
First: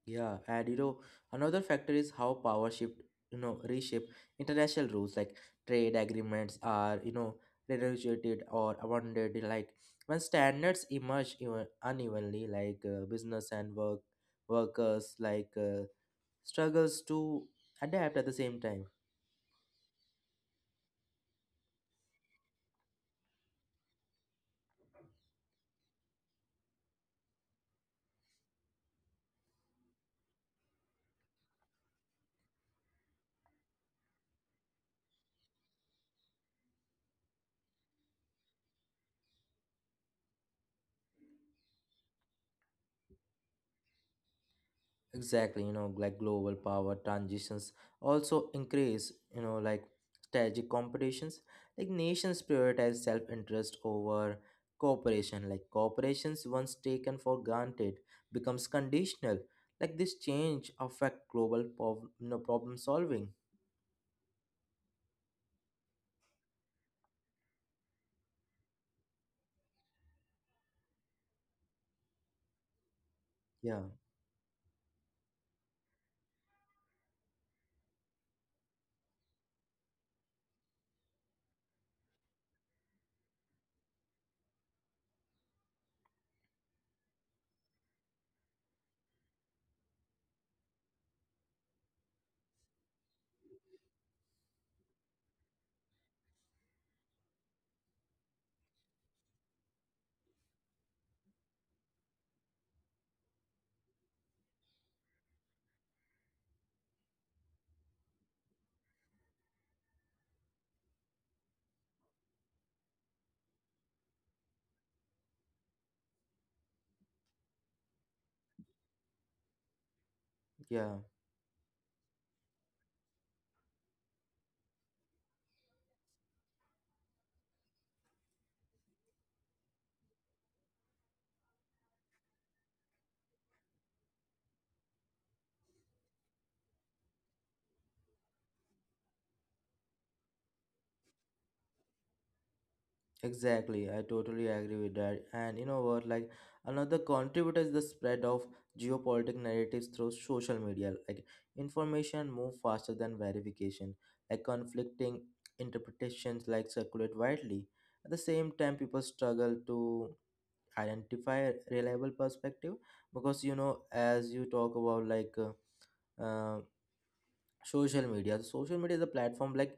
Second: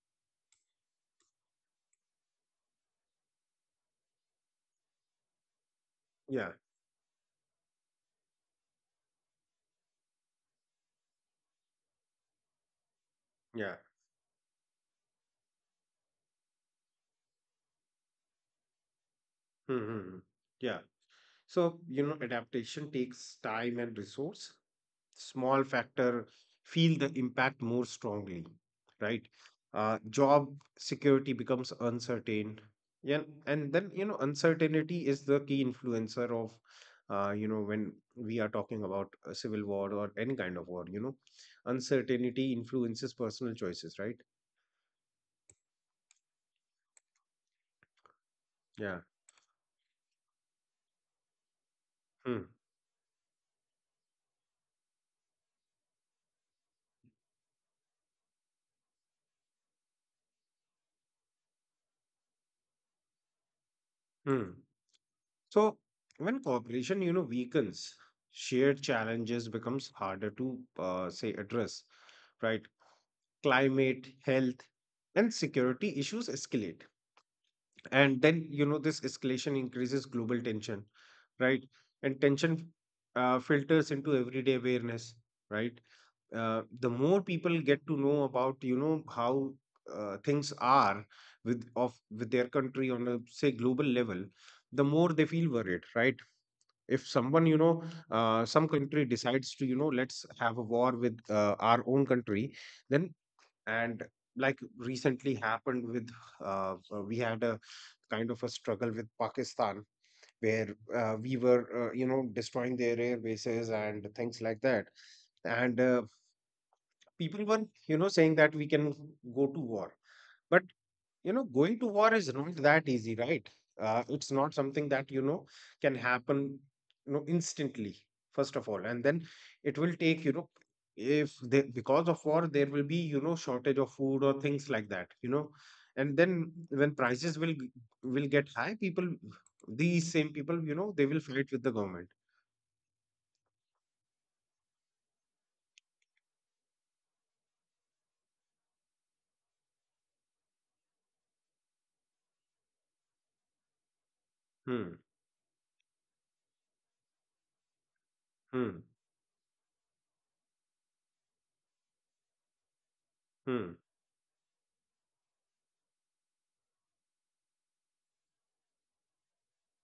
Speaker 1: Yeah, and you know, another factor is how power shift, you know, reshape international rules, like trade
Speaker 2: Yeah.
Speaker 1: agreements are, you know, renegotiated or amended. Like when standards emerge even unevenly, like business
Speaker 2: Yeah.
Speaker 1: and workers like struggles to adapt at the same time.
Speaker 2: hmm yeah. So, you know, adaptation takes time and resource. Small factor feel the impact more strongly, right? Job security becomes uncertain. Yeah. And then, you know, uncertainty is the key influencer of, you know, when we are talking about a civil war or any kind of war, you know, uncertainty influences personal choices, right?
Speaker 1: Exactly, you know, like global power transitions also
Speaker 2: Yeah.
Speaker 1: increase, you know, like strategic competitions. Like
Speaker 2: hmm.
Speaker 1: nations prioritize self interest over cooperation. Like corporations, once taken for granted, becomes conditional. Like this change affect global you know, problem solving.
Speaker 2: Hmm. So when cooperation, you know, weakens, shared challenges becomes harder to say address, right?
Speaker 1: Yeah,
Speaker 2: Climate, health, and security issues escalate. And then, you know, this escalation increases global tension, right? And tension filters into everyday awareness, right? The more people get to know about, you know, how things are with of with their country on a say global level, the more they feel worried, right? If someone, you know, some country decides to, you know, let's have a war with our own country, then, and like recently happened with, we had a kind of a struggle with Pakistan where, we were you know, destroying their air bases and things like that. And people were, you know, saying that we can go to war, but,
Speaker 1: yeah.
Speaker 2: you know, going to war is not that easy, right? It's not something that, you know, can happen, you know, instantly, first of all. And then it will take, you know, if they, because of war there will be, you know, shortage of food or things like that, you know. And then when prices will will get high, people, these same people, you know, they will fight with the government.
Speaker 1: Exactly, I totally agree with that. And you know what, like another contributor is the spread of geopolitical narratives through social media. Like information move faster than verification. Like
Speaker 2: Hmm
Speaker 1: conflicting interpretations like circulate widely. At the same
Speaker 2: hmm
Speaker 1: time, people struggle to identify a reliable perspective because, you
Speaker 2: hmm
Speaker 1: know, as you talk about, like uh, social media, the social media is a platform, like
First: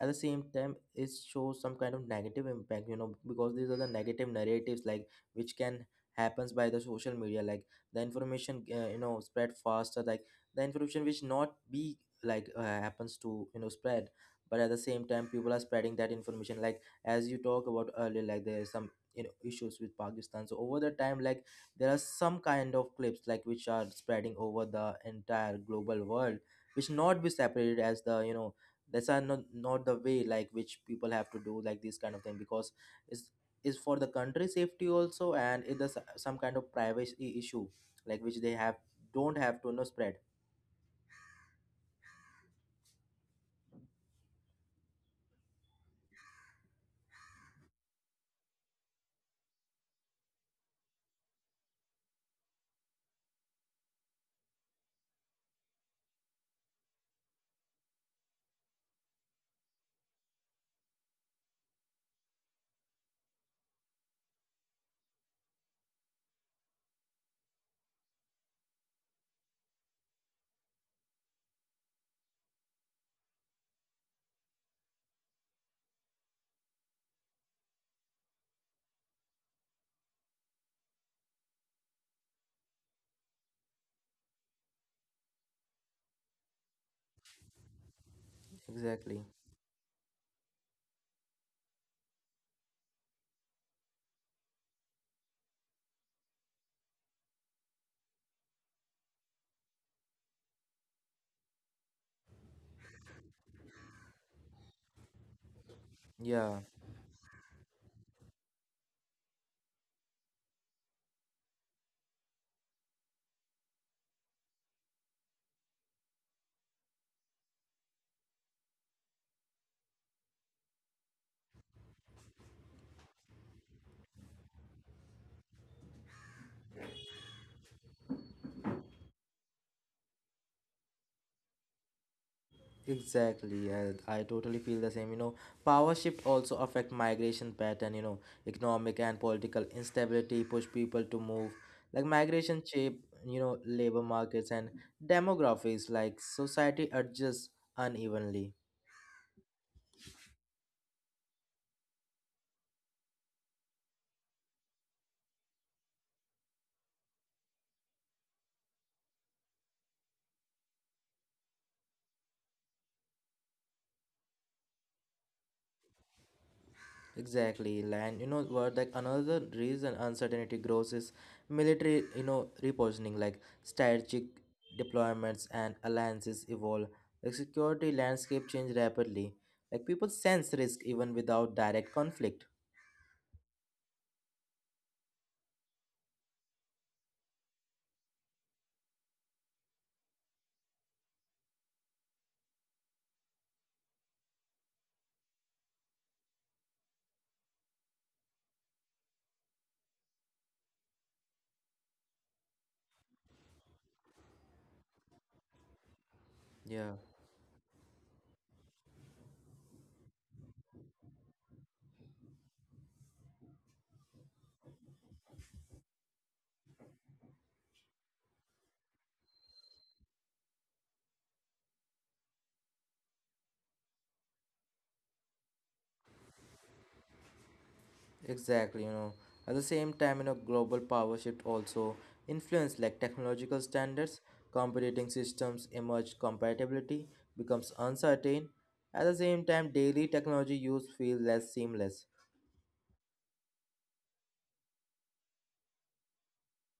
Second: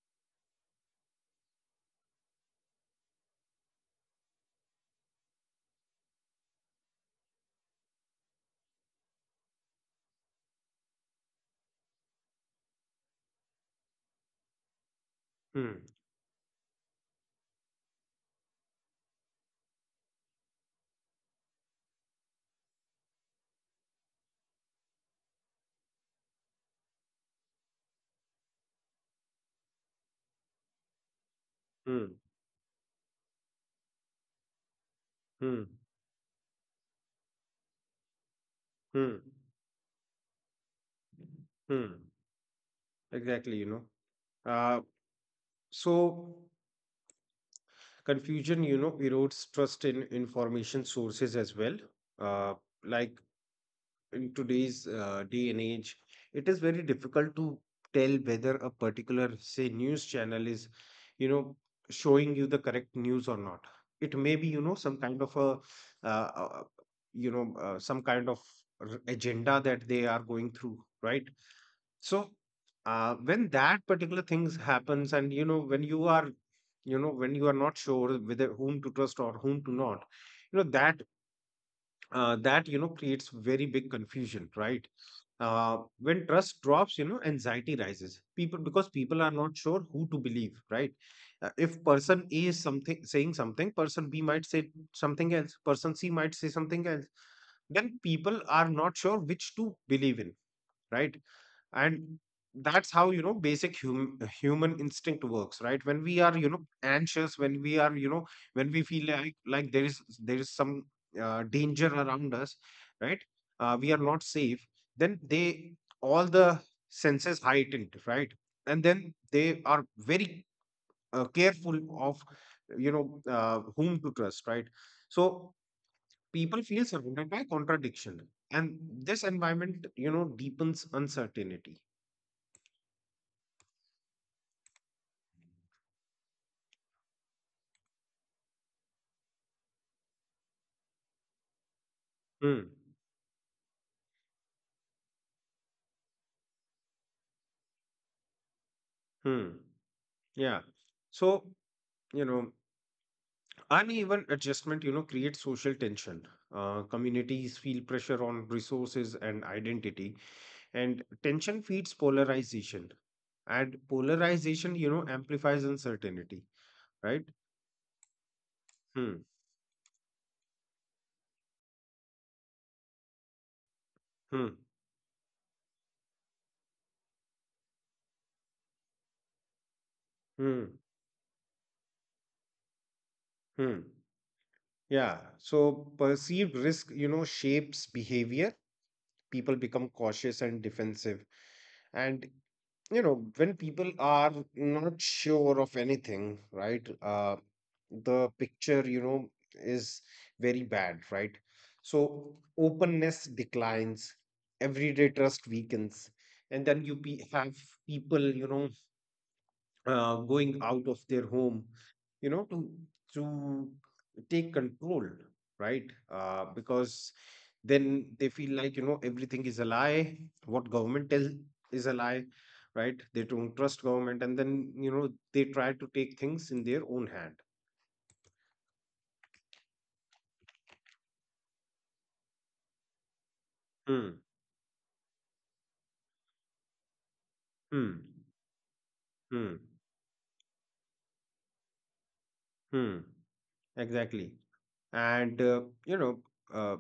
Speaker 1: at the same time it shows some kind of negative impact, you know, because these are the negative narratives like which can happens by the social media, like the information you know spread faster, like the information which not be like happens to, you know, spread, but at the same time people are
Speaker 2: hmm
Speaker 1: spreading that information, like as you talk about earlier, like there is some, you know, issues with Pakistan, so over the time like there are some kind of clips like which are spreading over the entire global world, which not be separated as the, you know, that's are not not the way like which people have to do like this kind
Speaker 2: hmm
Speaker 1: of thing, because it's is for the country safety also
Speaker 2: hmm
Speaker 1: and it is some kind of privacy issue like which they have
Speaker 2: hmm
Speaker 1: don't have to, you know, spread.
Speaker 2: hmm exactly, you know. Uh so confusion, you know, erodes trust in information sources as well. Uh, like in today's day and age, it is very difficult to tell whether a particular, say, news channel is, you know, showing you the correct news or not. It may be, you know, some kind of a, uh, uh, you know, some kind of agenda that they are going through, right? So when that particular things happens, and you know, when you are, you know, when you are not sure whether whom to trust or whom to not, you know, that that, you know, creates very big confusion, right? When trust drops, you know, anxiety rises, people, because people
Speaker 1: Exactly,
Speaker 2: are not sure who to believe, right? If person A is something saying something, person B might say something else, person C might say something else, then people are not sure which to believe in, right? And that's how, you know, basic human instinct works, right? When we are, you
Speaker 1: yeah.
Speaker 2: know, anxious, when we are, you know, when we feel like there is some danger around us, right? We are not safe, then they, all the senses heightened, right? And then they are very careful of, you know, whom to trust, right? So people feel surrounded by contradiction, and this environment, you know, deepens uncertainty.
Speaker 1: Exactly, and I totally feel the same. You know, power shift also affect migration pattern. You know, economic and political instability push people to move. Like migration
Speaker 2: Hmm.
Speaker 1: shape, you know, labor markets and demographics. Like society adjusts unevenly.
Speaker 2: Hmm. Yeah. So, you know, uneven adjustment, you know, creates social tension. Communities feel pressure on resources and identity, and tension feeds polarization. And polarization, you know, amplifies uncertainty, right?
Speaker 1: Exactly, and you know what? Like
Speaker 2: Hmm.
Speaker 1: another reason uncertainty grows is military, you know, repositioning. Like strategic
Speaker 2: Hmm.
Speaker 1: deployments and alliances evolve. The security landscape change rapidly. Like people sense
Speaker 2: Hmm.
Speaker 1: risk even without direct conflict.
Speaker 2: Hmm. Yeah. So perceived risk, you know, shapes behavior. People become cautious and defensive. And you know, when people are not sure of anything, right, the picture, you know, is very bad, right? So openness declines, everyday trust weakens, and then you
Speaker 1: Yeah.
Speaker 2: have people, you know, going out of their home, you know, to take control, right? Because then they feel like, you know, everything is a lie, what government tells is a lie, right? They don't trust government, and then, you know, they try to take things in their own hand.
Speaker 1: Exactly, you know. At the same time, you know, global power shift also influence like technological
Speaker 2: Hmm
Speaker 1: standards, competing systems emerge, compatibility becomes
Speaker 2: hmm
Speaker 1: uncertain. At the same
Speaker 2: hmm
Speaker 1: time, daily technology use feel less seamless.
Speaker 2: hmm exactly. And you know, uh,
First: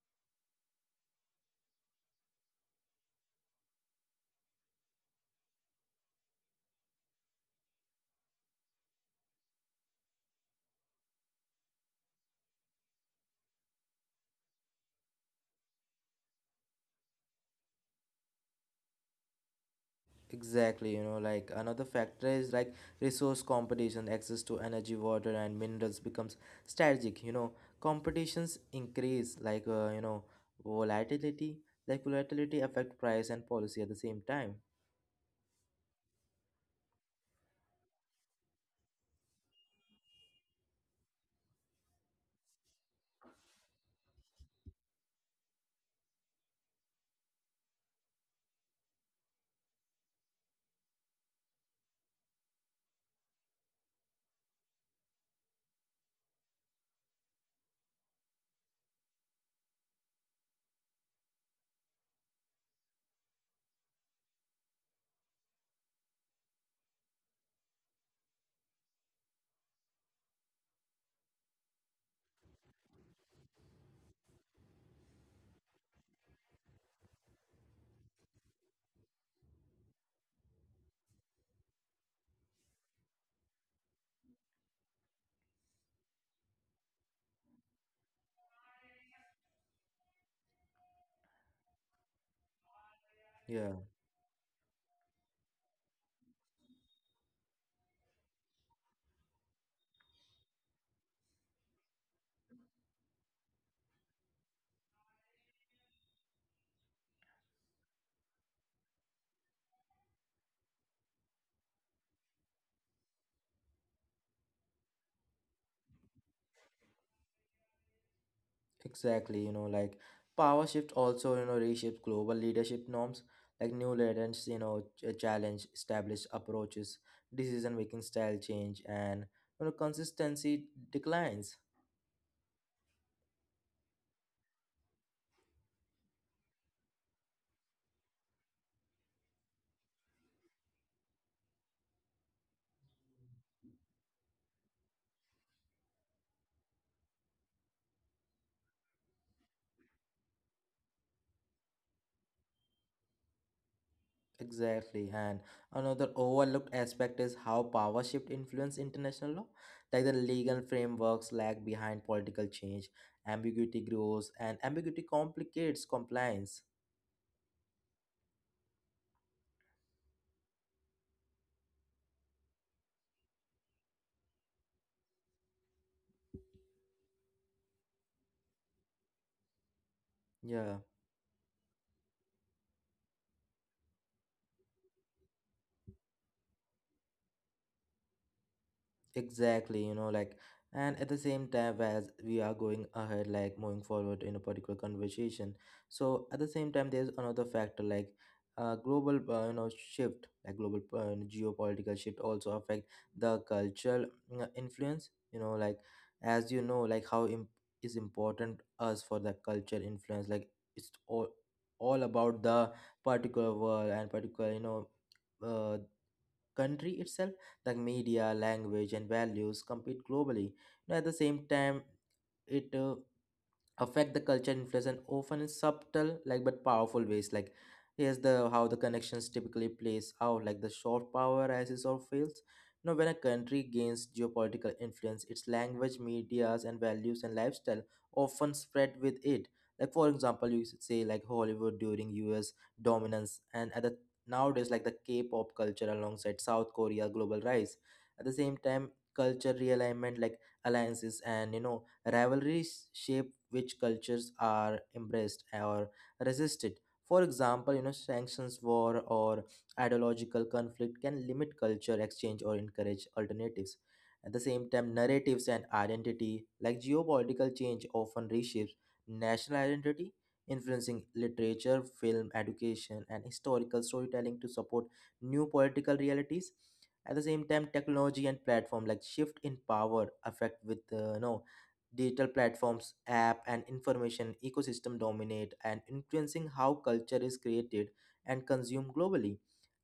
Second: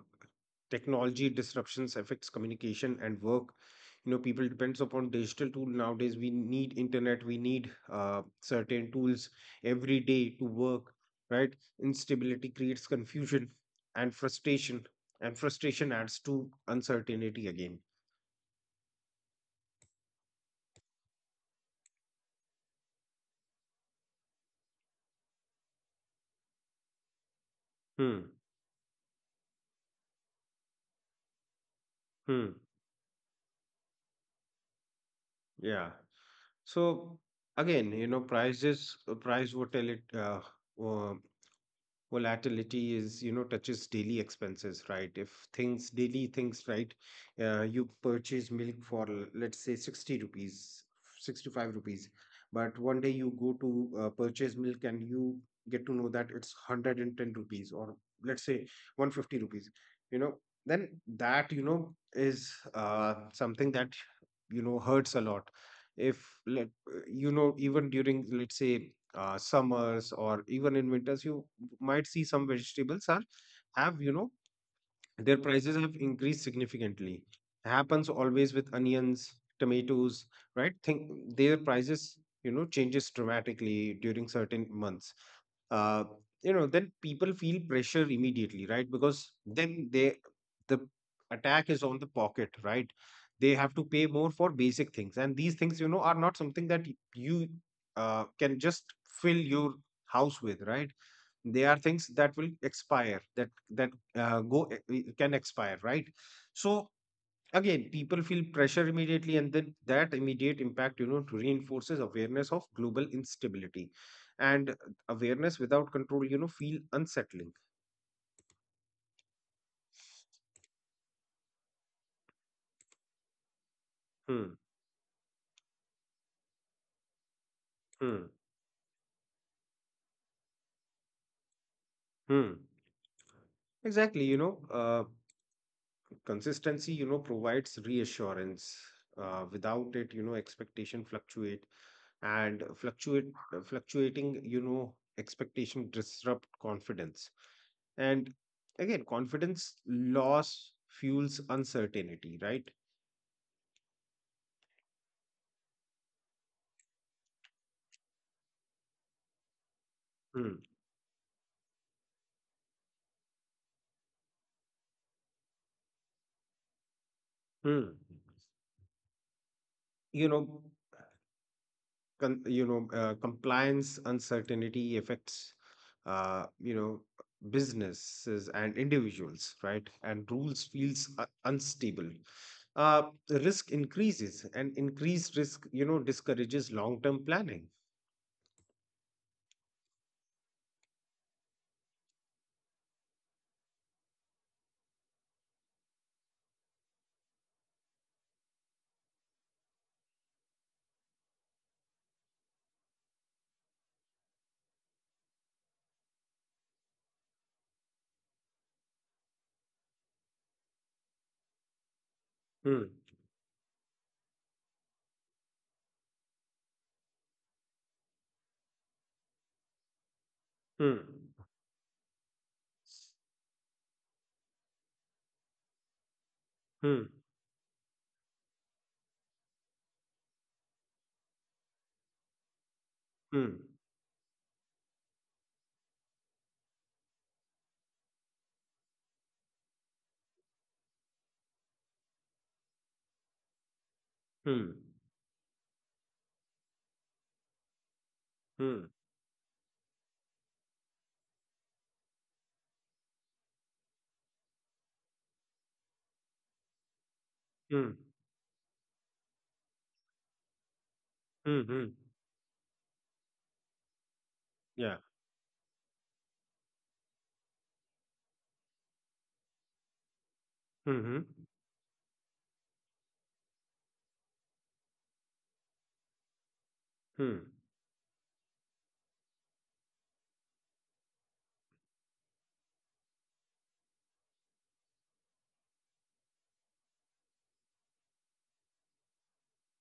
Speaker 2: technology disruptions affects communication and work. You know, people depends upon digital tool nowadays. We need internet, we need certain tools every day to work, right? Instability creates confusion and frustration, and frustration adds to uncertainty again.
Speaker 1: Exactly, you know, like another factor is like resource competition, access to energy, water, and minerals becomes strategic. You know,
Speaker 2: Hmm
Speaker 1: competitions increase, like you know, volatility, like
Speaker 2: hmm
Speaker 1: volatility affect price and policy at the same time.
Speaker 2: yeah. So again, you know, price volatility, uh, volatility is, you know, touches daily expenses, right? If things, daily things, right? You purchase milk for, let's say, 60 rupees, 65 rupees, but one day you go to purchase milk and you get to know that it's 110 rupees, or let's say 150 rupees, you know. Then that, you know, is something that, you know, hurts a lot. If let, you know, even during let's say summers or even in winters, you might see some vegetables are, have, you know, their prices have increased significantly. Happens always with onions, tomatoes, right? Think their prices, you know, changes dramatically during certain months. Uh, you know, then people feel pressure immediately, right? Because then they, the attack is on the pocket, right? They
Speaker 1: Yeah.
Speaker 2: have to pay more for basic things, and these things, you know, are not something that you can just fill your house with, right? They are things that will expire that can expire, right? So again, people feel pressure immediately, and then that immediate impact, you know, reinforces awareness of global instability, and awareness without control, you know, feel unsettling.
Speaker 1: Exactly, you know, like power shift also, you know, reshapes global leadership norms, like new leaders,
Speaker 2: hmm
Speaker 1: you know, challenge established approaches, decision making
Speaker 2: hmm
Speaker 1: style change, and you know, consistency declines.
Speaker 2: hmm exactly, you know, consistency, you know, provides reassurance. Without it, you know, expectation fluctuate. And fluctuate Fluctuating, you know, expectation disrupt confidence. And again, confidence loss fuels uncertainty, right?
Speaker 1: Exactly, and another overlooked aspect is how power shift influence international law, like the
Speaker 2: Hmm.
Speaker 1: legal frameworks lag behind political change, ambiguity grows, and ambiguity complicates compliance.
Speaker 2: Hmm. You know, you know, compliance uncertainty affects, you know, businesses and individuals, right? And rules
Speaker 1: Yeah.
Speaker 2: feels unstable. The risk increases, and increased risk, you know, discourages long term planning.
Speaker 1: Exactly, you know, like, and at the same time, as we are going ahead, like moving forward in a particular conversation, so at the same time, there's another factor like global, you know, shift, like global geopolitical shift also affect the cultural influence. You know, like as you know, like how is important us for the culture influence. Like it's all about the
Speaker 2: Hmm.
Speaker 1: particular world and particular, you know, uh, country itself, the media, language, and values compete globally. Now,
Speaker 2: Hmm.
Speaker 1: at the same time, it affect the culture influence and often in subtle like but powerful
Speaker 2: Hmm.
Speaker 1: ways, like here's the how the connections typically plays out, like the short power rises or fails, you know, when a
Speaker 2: Hmm.
Speaker 1: country gains geopolitical influence, its language, medias and values and lifestyle often spread with it, like for example you should say like Hollywood during US dominance and at the nowadays
Speaker 2: Hmm.
Speaker 1: like the K-pop culture alongside South Korea global rise. At the same
Speaker 2: Hmm.
Speaker 1: time culture realignment, like alliances and, you know, rivalries shape which cultures are embraced or resisted. For example, you know,
Speaker 2: Hmm.
Speaker 1: sanctions, war, or ideological conflict can limit
Speaker 2: Hmm. Hmm.
Speaker 1: culture exchange or encourage alternatives. At the same time,
Speaker 2: Yeah.
Speaker 1: narratives and identity, like geopolitical change, often reshapes national identity, influencing
Speaker 2: hmm hmm
Speaker 1: literature, film, education, and historical storytelling to support new political realities. At the same
Speaker 2: Hmm.
Speaker 1: time, technology and platform like shift in power affect with no digital platforms, app, and information ecosystem dominate and influencing how culture is created and consumed globally.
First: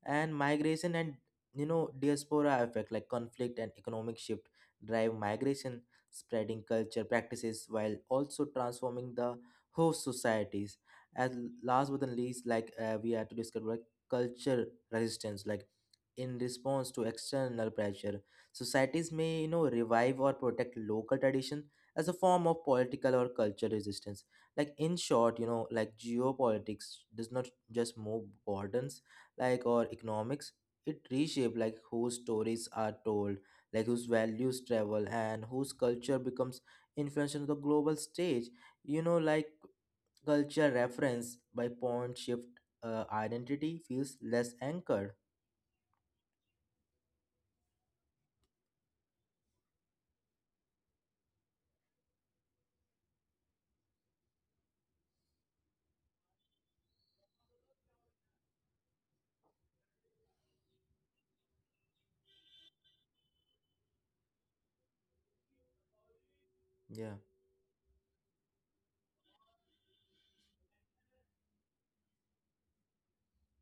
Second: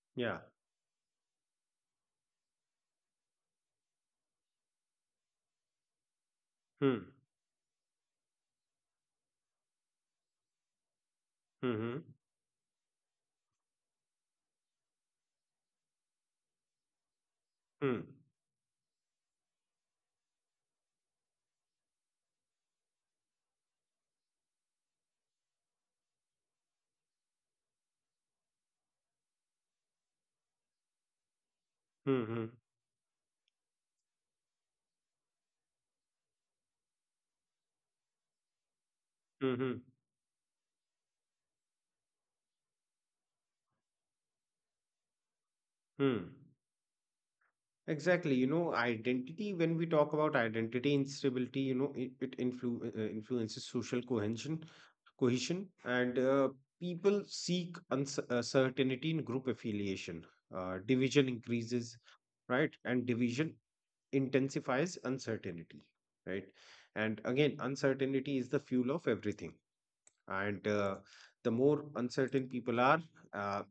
Speaker 1: And
Speaker 2: Yeah.
Speaker 1: migration and, you know, diaspora effect, like conflict and economic shift drive migration, spreading
Speaker 2: hmm
Speaker 1: culture practices while also transforming the host societies. And last but
Speaker 2: hmm
Speaker 1: not least, like we have to discuss like culture resistance, like in response to external
Speaker 2: hmm
Speaker 1: pressure, societies may, you know, revive or protect local tradition as a form of political or cultural resistance. Like in short, you know, like geopolitics does not just move borders, like or economics. It reshapes like whose
Speaker 2: hmm hmm
Speaker 1: stories are told, like whose values travel, and whose culture becomes influential on the global stage. You know, like
Speaker 2: hmm hmm
Speaker 1: culture reference by point shift identity feels less anchored.
Speaker 2: Hmm. Exactly, you know, identity, when we talk about identity instability, you know, it influences social cohesion, and people seek certainty in group affiliation. Division increases, right? And division intensifies uncertainty, right? And
Speaker 1: Yeah.
Speaker 2: again, uncertainty is the fuel of everything. And the more uncertain people are, uh,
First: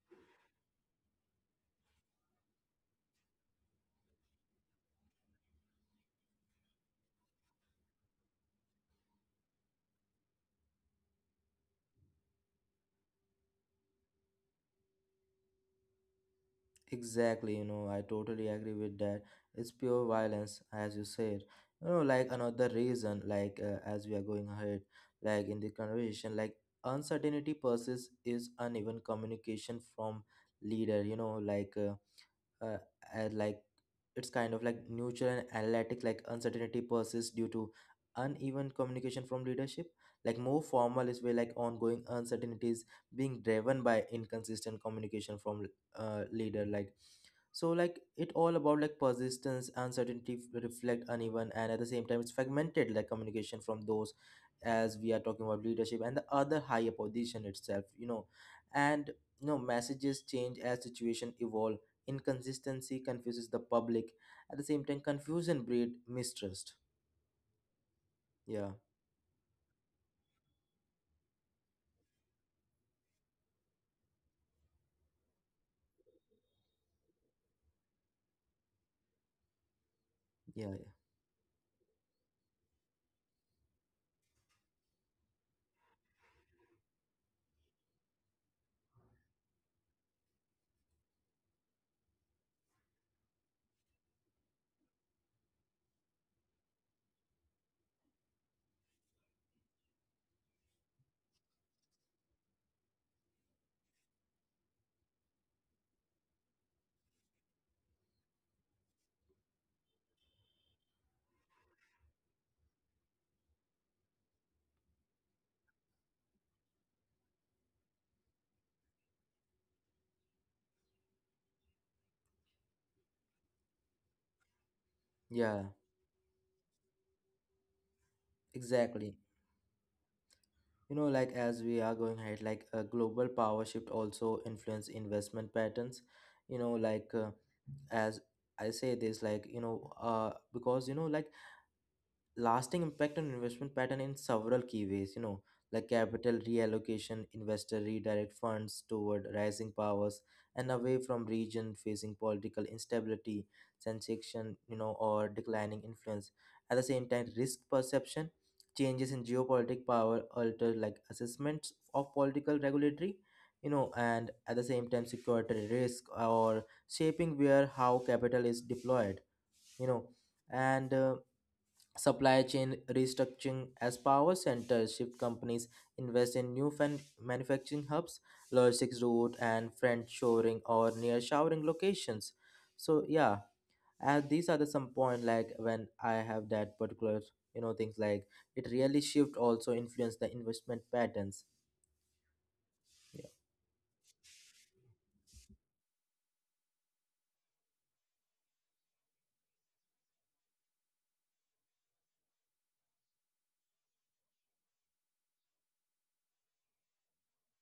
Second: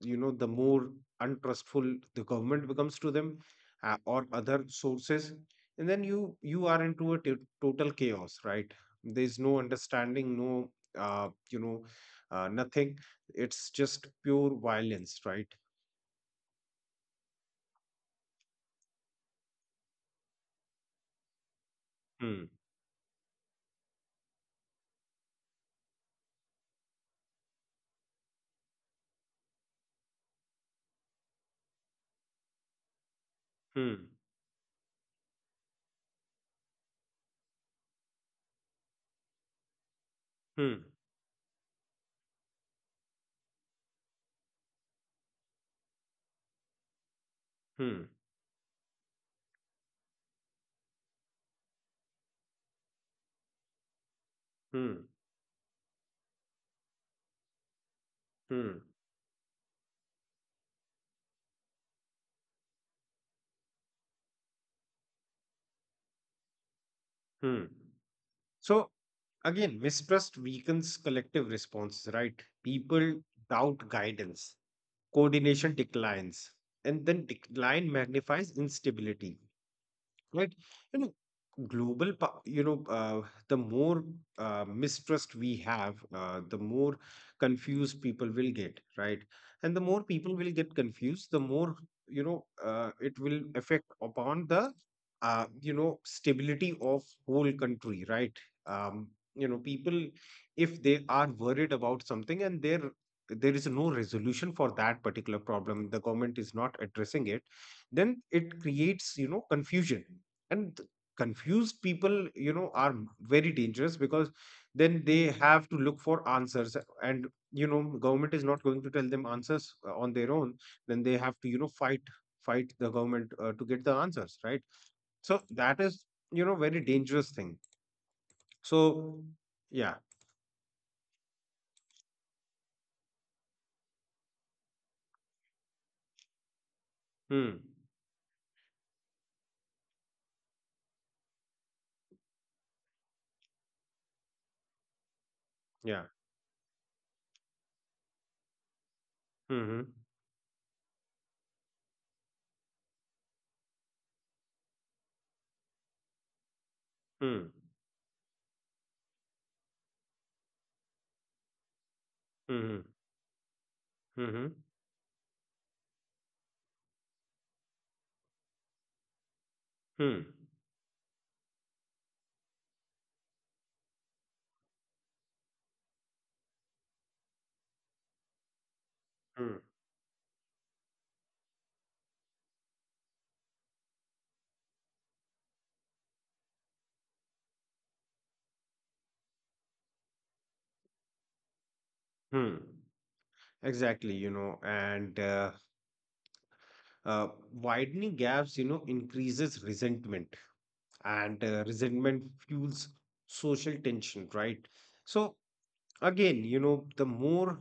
Speaker 2: you know, the more untrustful the government becomes to them, or other sources. And then you are into a total chaos, right? There's no understanding, no, you know, nothing. It's just pure violence, right?
Speaker 1: Exactly, you know, I totally agree with that. It's pure violence, as you said. You know, like
Speaker 2: hmm
Speaker 1: another reason, like as we are going ahead, like in the conversation, like uncertainty persists is uneven communication from leader. You know, uh, like
Speaker 2: hmm
Speaker 1: it's kind of like neutral and analytic, like uncertainty persists due to uneven communication from leadership, like more
Speaker 2: hmm
Speaker 1: formal is where like ongoing uncertainties being driven by inconsistent communication from leader, like so like
Speaker 2: hmm
Speaker 1: it all about like persistence uncertainty reflect uneven and at the same time it's fragmented, like communication from those, as
Speaker 2: hmm
Speaker 1: we are talking about leadership and the other higher position itself, you know.
Speaker 2: hmm
Speaker 1: And you know, messages change as situation evolve, inconsistency confuses the public. At the same time, confusion breed mistrust.
Speaker 2: hmm
Speaker 1: Yeah,
Speaker 2: so again, mistrust weakens collective responses, right? People doubt guidance, coordination declines, and then decline magnifies instability. Right?
Speaker 1: yeah, yeah,
Speaker 2: You know, you know, the more mistrust we have, the more confused people will get, right? And the more people will get confused, the more, you know, it will affect upon the, you know, stability of whole country, right? Um, you know, people, if they are worried about something and they're there is no resolution for that particular problem, the government is not addressing it, then it creates, you know, confusion. and th- Confused people, you know, are very dangerous, because then they have to look for answers. And you know, government is not going to tell them answers on their own. Then they have to, you know, fight the government to get the answers, right? So
Speaker 1: yeah,
Speaker 2: that is, you know, very dangerous thing.
Speaker 1: exactly.
Speaker 2: So yeah.
Speaker 1: You know, like as we are going ahead, like a global power shift also influence investment patterns. You know, like
Speaker 2: hmm
Speaker 1: as I say this, like you know, because you know, like lasting impact on investment pattern in several key ways, you know, like
Speaker 2: yeah
Speaker 1: capital reallocation, investor redirect funds toward rising
Speaker 2: hmm
Speaker 1: powers and away from region facing political instability, sensation, you know, or declining influence. At the same time,
Speaker 2: hmm
Speaker 1: risk perception changes in geopolitical power alter like assessments of political
Speaker 2: hmm
Speaker 1: regulatory, you know, and
Speaker 2: hmm
Speaker 1: at the same time security risk or shaping where how capital is deployed, you know.
Speaker 2: hmm
Speaker 1: And supply chain restructuring as power centers shift, companies invest in new manufacturing hubs, logistics route,
Speaker 2: hmm
Speaker 1: and friend shoring or near showering locations. So yeah, and these are the some point like when I have that particular things like it really shift also influence the investment patterns.
Speaker 2: hmm
Speaker 1: Yeah.
Speaker 2: Exactly, you know, and uh, widening gaps, you know, increases resentment, and resentment fuels social tension, right? So again, you know, the more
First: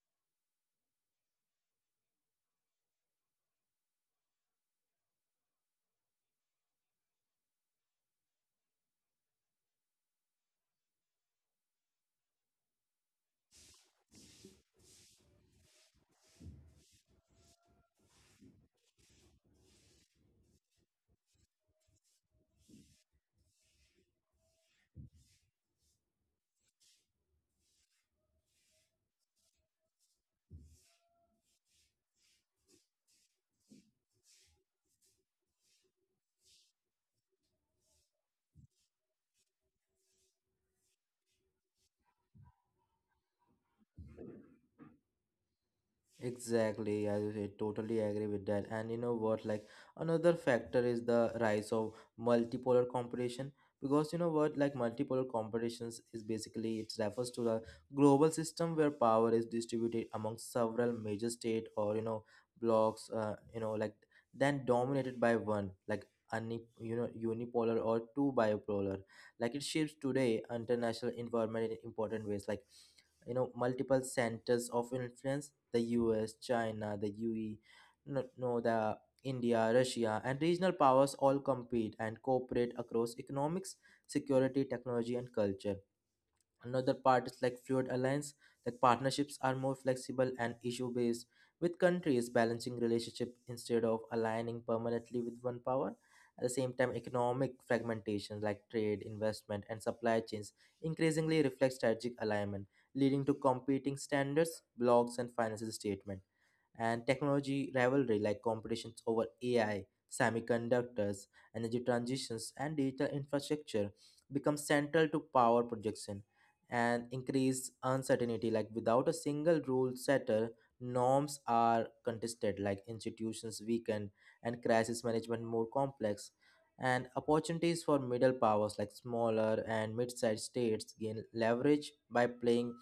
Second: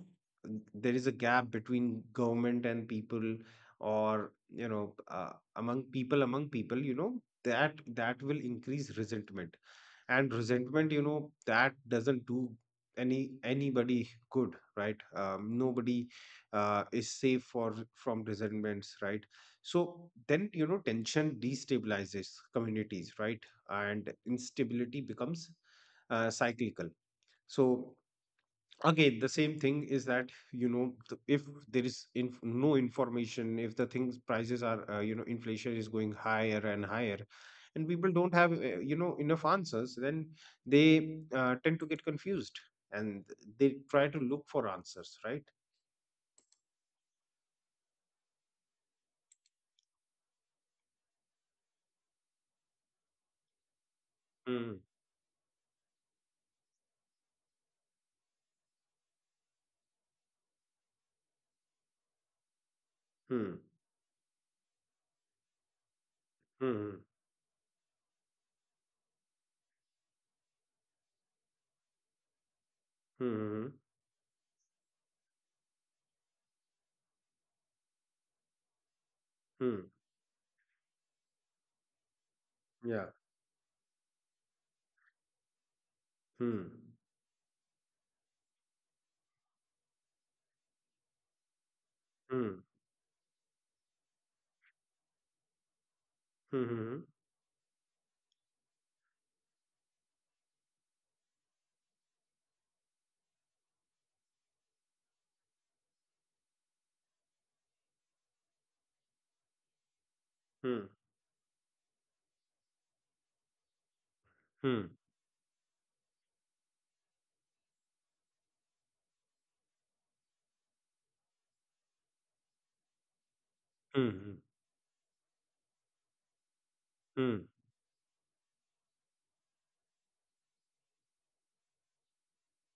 Speaker 2: there is a gap between government and people, or you know, among people, you know, that will increase resentment. And resentment, you know, that doesn't do any anybody good, right? Nobody is safe for from resentments, right? So then, you know, tension destabilizes communities, right? And instability becomes cyclical. So again, the same thing is that, you know, if there is no information, if the things prices are, you know, inflation is going higher and higher, and people don't have, you know, enough answers, then they tend to get confused and they try to look for answers, right?
Speaker 1: Exactly, as you said, totally agree with that. And you know what, like another factor is the rise of multipolar competition. Because you know what, like
Speaker 2: hmm
Speaker 1: multipolar competitions is basically it refers to the global system where power is distributed among several major state or you know blocks,
Speaker 2: hmm
Speaker 1: you know like then dominated by one like you
Speaker 2: hmm
Speaker 1: know unipolar or two bipolar. Like it shapes today international environment in important ways, like you know
Speaker 2: hmm
Speaker 1: multiple centers of influence the US, China, the UE, no, no, the India,
Speaker 2: hmm
Speaker 1: Russia, and regional powers all compete and cooperate
Speaker 2: yeah
Speaker 1: across economics, security, technology, and culture. Another
Speaker 2: hmm
Speaker 1: part is like fluid alliance, like partnerships are more flexible and issue based, with countries
Speaker 2: hmm
Speaker 1: balancing relationship instead of aligning permanently with one power. At the same time,
Speaker 2: hmm
Speaker 1: economic fragmentation like trade, investment, and supply chains increasingly reflect strategic alignment, leading to competing standards, blocs, and financial statement and technology rivalry like competitions over AI,
Speaker 2: hmm
Speaker 1: semiconductors, energy transitions, and digital infrastructure become
Speaker 2: hmm
Speaker 1: central to power projection and increase uncertainty like without a single rule setter norms are contested like institutions weaken
Speaker 2: hmm
Speaker 1: and crisis management more complex and
Speaker 2: hmm
Speaker 1: opportunities for middle powers like smaller and mid-sized states gain leverage by playing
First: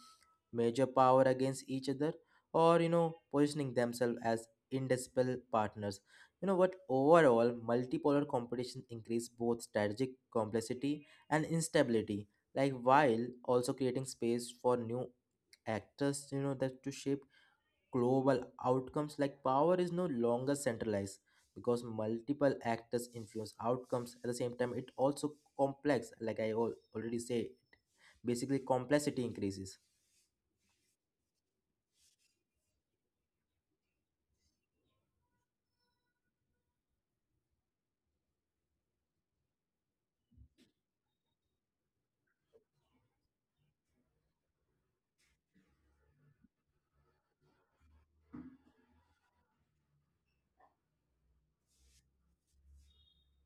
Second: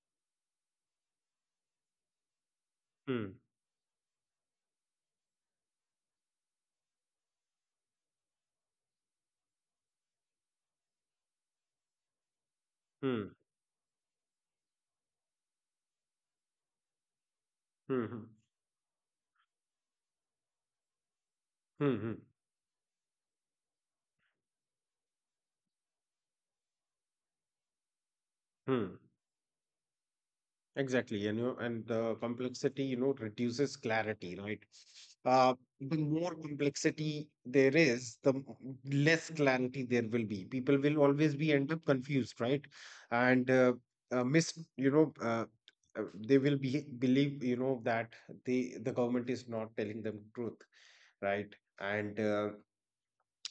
Speaker 1: major power against each other or you know
Speaker 2: hmm
Speaker 1: positioning themselves as indispensable partners. You know what, overall multipolar competition increase both strategic complexity and instability like while
Speaker 2: hmm
Speaker 1: also creating space for new actors you know that to shape
Speaker 2: hmm
Speaker 1: global outcomes like power is no longer centralized because
Speaker 2: hmm hmm
Speaker 1: multiple actors influence outcomes at the same time it also complex like already say basically
Speaker 2: hmm
Speaker 1: complexity increases.
Speaker 2: Exactly, and you know, and the complexity, you know, reduces clarity, right? Uh, the more complexity there is, the less clarity there will be. People will always be end up confused, right? And you know, they will be believe, you know, that the government is not telling them truth, right? And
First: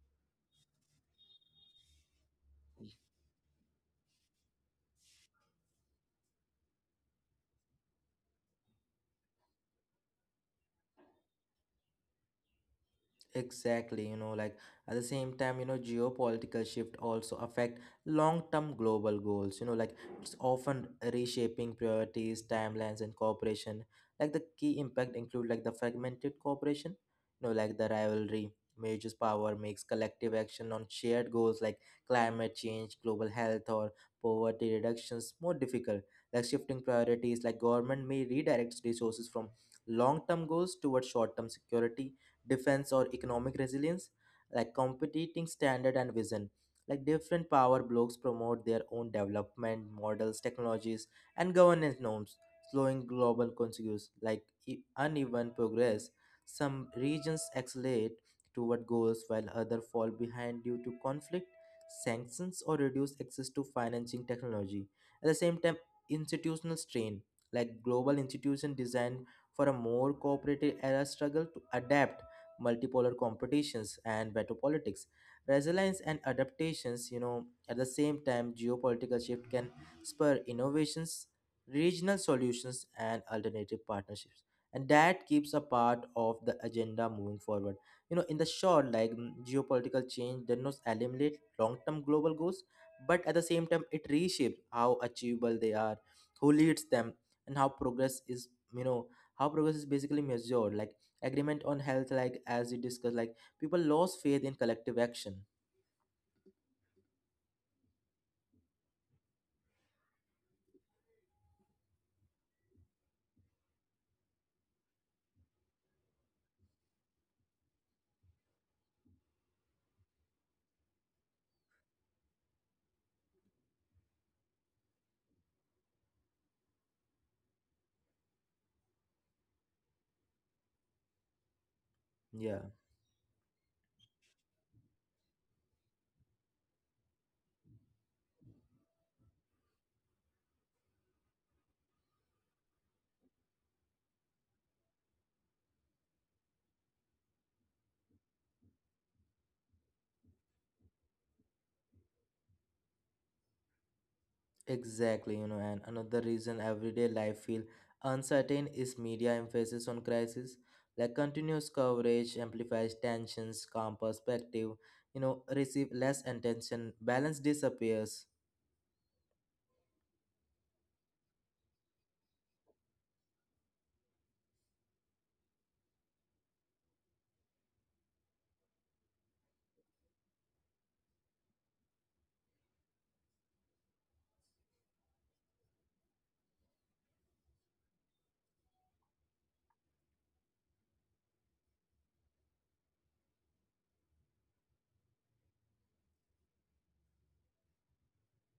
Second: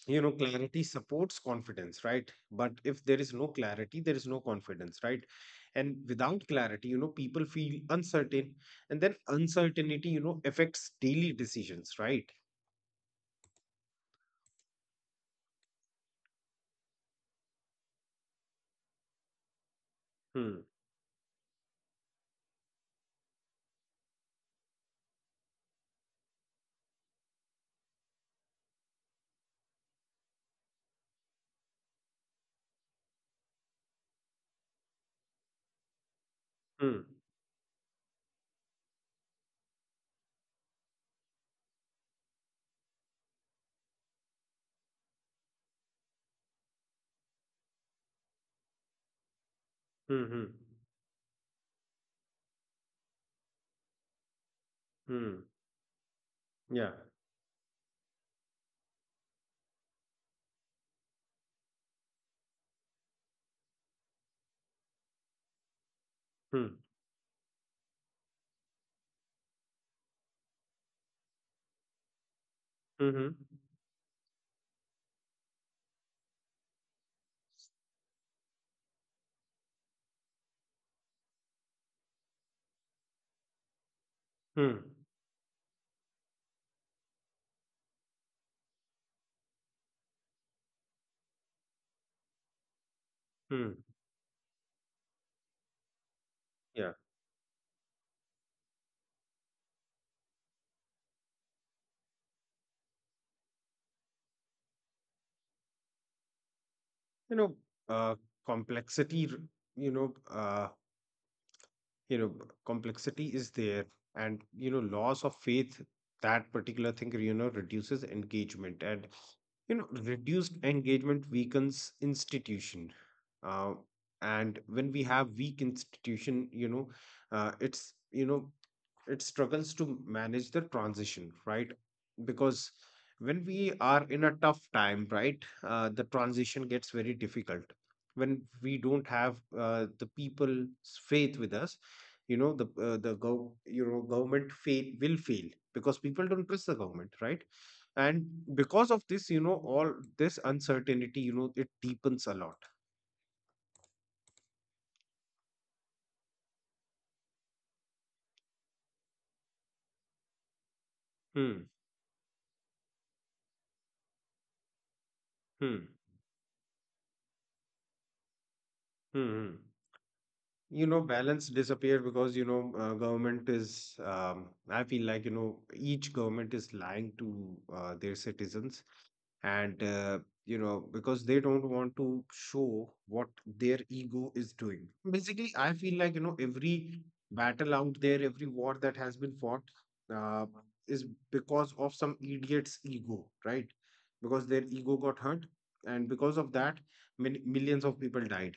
Speaker 2: you know, clarity supports confidence, right? But if there is no clarity, there is no confidence, right? And without clarity, you know, people feel uncertain, and then uncertainty, you know, affects daily decisions, right?
Speaker 1: Exactly, you know, like at the same time, you know, geopolitical shift also affect long-term global goals. You know, like it's
Speaker 2: hmm
Speaker 1: often reshaping priorities, timelines, and cooperation. Like the key impact include like the fragmented cooperation, you know, like the rivalry, majors power makes collective action on shared goals like climate change, global health, or poverty reductions more difficult. Like shifting
Speaker 2: hmm
Speaker 1: priorities, like government may redirect resources from long-term goals towards short-term security defense or economic resilience like competing standard and vision like different power blocks promote their own development
Speaker 2: hmm
Speaker 1: models
Speaker 2: hmm
Speaker 1: technologies and governance norms slowing global consensus like
Speaker 2: hmm
Speaker 1: uneven progress some
Speaker 2: yeah
Speaker 1: regions accelerate toward goals while others fall behind due to conflict sanctions or reduced access to financing technology. At the same time,
Speaker 2: hmm
Speaker 1: institutional strain like global institutions designed for a more cooperative era struggle to adapt multipolar
Speaker 2: hmm
Speaker 1: competitions and better politics resilience and adaptations, you know, at the same time geopolitical shift can spur innovations regional solutions and alternative partnerships
Speaker 2: hmm
Speaker 1: and that keeps a part of the agenda moving forward. You know, in the short like geopolitical change does not eliminate long-term global goals but at the same
Speaker 2: hmm
Speaker 1: time it reshapes how achievable they are, who leads
Speaker 2: yeah
Speaker 1: them, and how progress is, you know, how progress is basically measured like agreement on health like as we discussed like people lost faith in collective action.
Speaker 2: You know, uh complexity r- you know, you know, complexity is there, and you know, loss of faith, that particular thing, you know, reduces engagement. And you know, reduced engagement weakens institution. uh, and when we have weak institution, you know, it's, you know, it struggles to manage the transition, right?
Speaker 1: Yeah,
Speaker 2: Because when we are in a tough time, right, the transition gets very difficult when we don't have, the people's faith with us. You know, the, the gov you know, government fail will fail, because people don't trust the government, right? And because of this, you know, all this uncertainty, you know, it deepens a lot.
Speaker 1: exactly, you know, and another reason everyday life feel uncertain is media emphasis on crisis like
Speaker 2: hmm
Speaker 1: continuous coverage amplifies tensions calm perspective you know receive
Speaker 2: hmm
Speaker 1: less attention balance disappears.
Speaker 2: hmm, hmm. You know, balance disappear because, you know, government is, um, I feel like, you know, each government is lying to their citizens. And you know, because they don't want to show what their ego is doing. Basically, I feel like, you know, every battle out there, every war that has been fought, uh, is because of some idiot's ego, right? Because their ego got hurt, and because of that, millions of people died,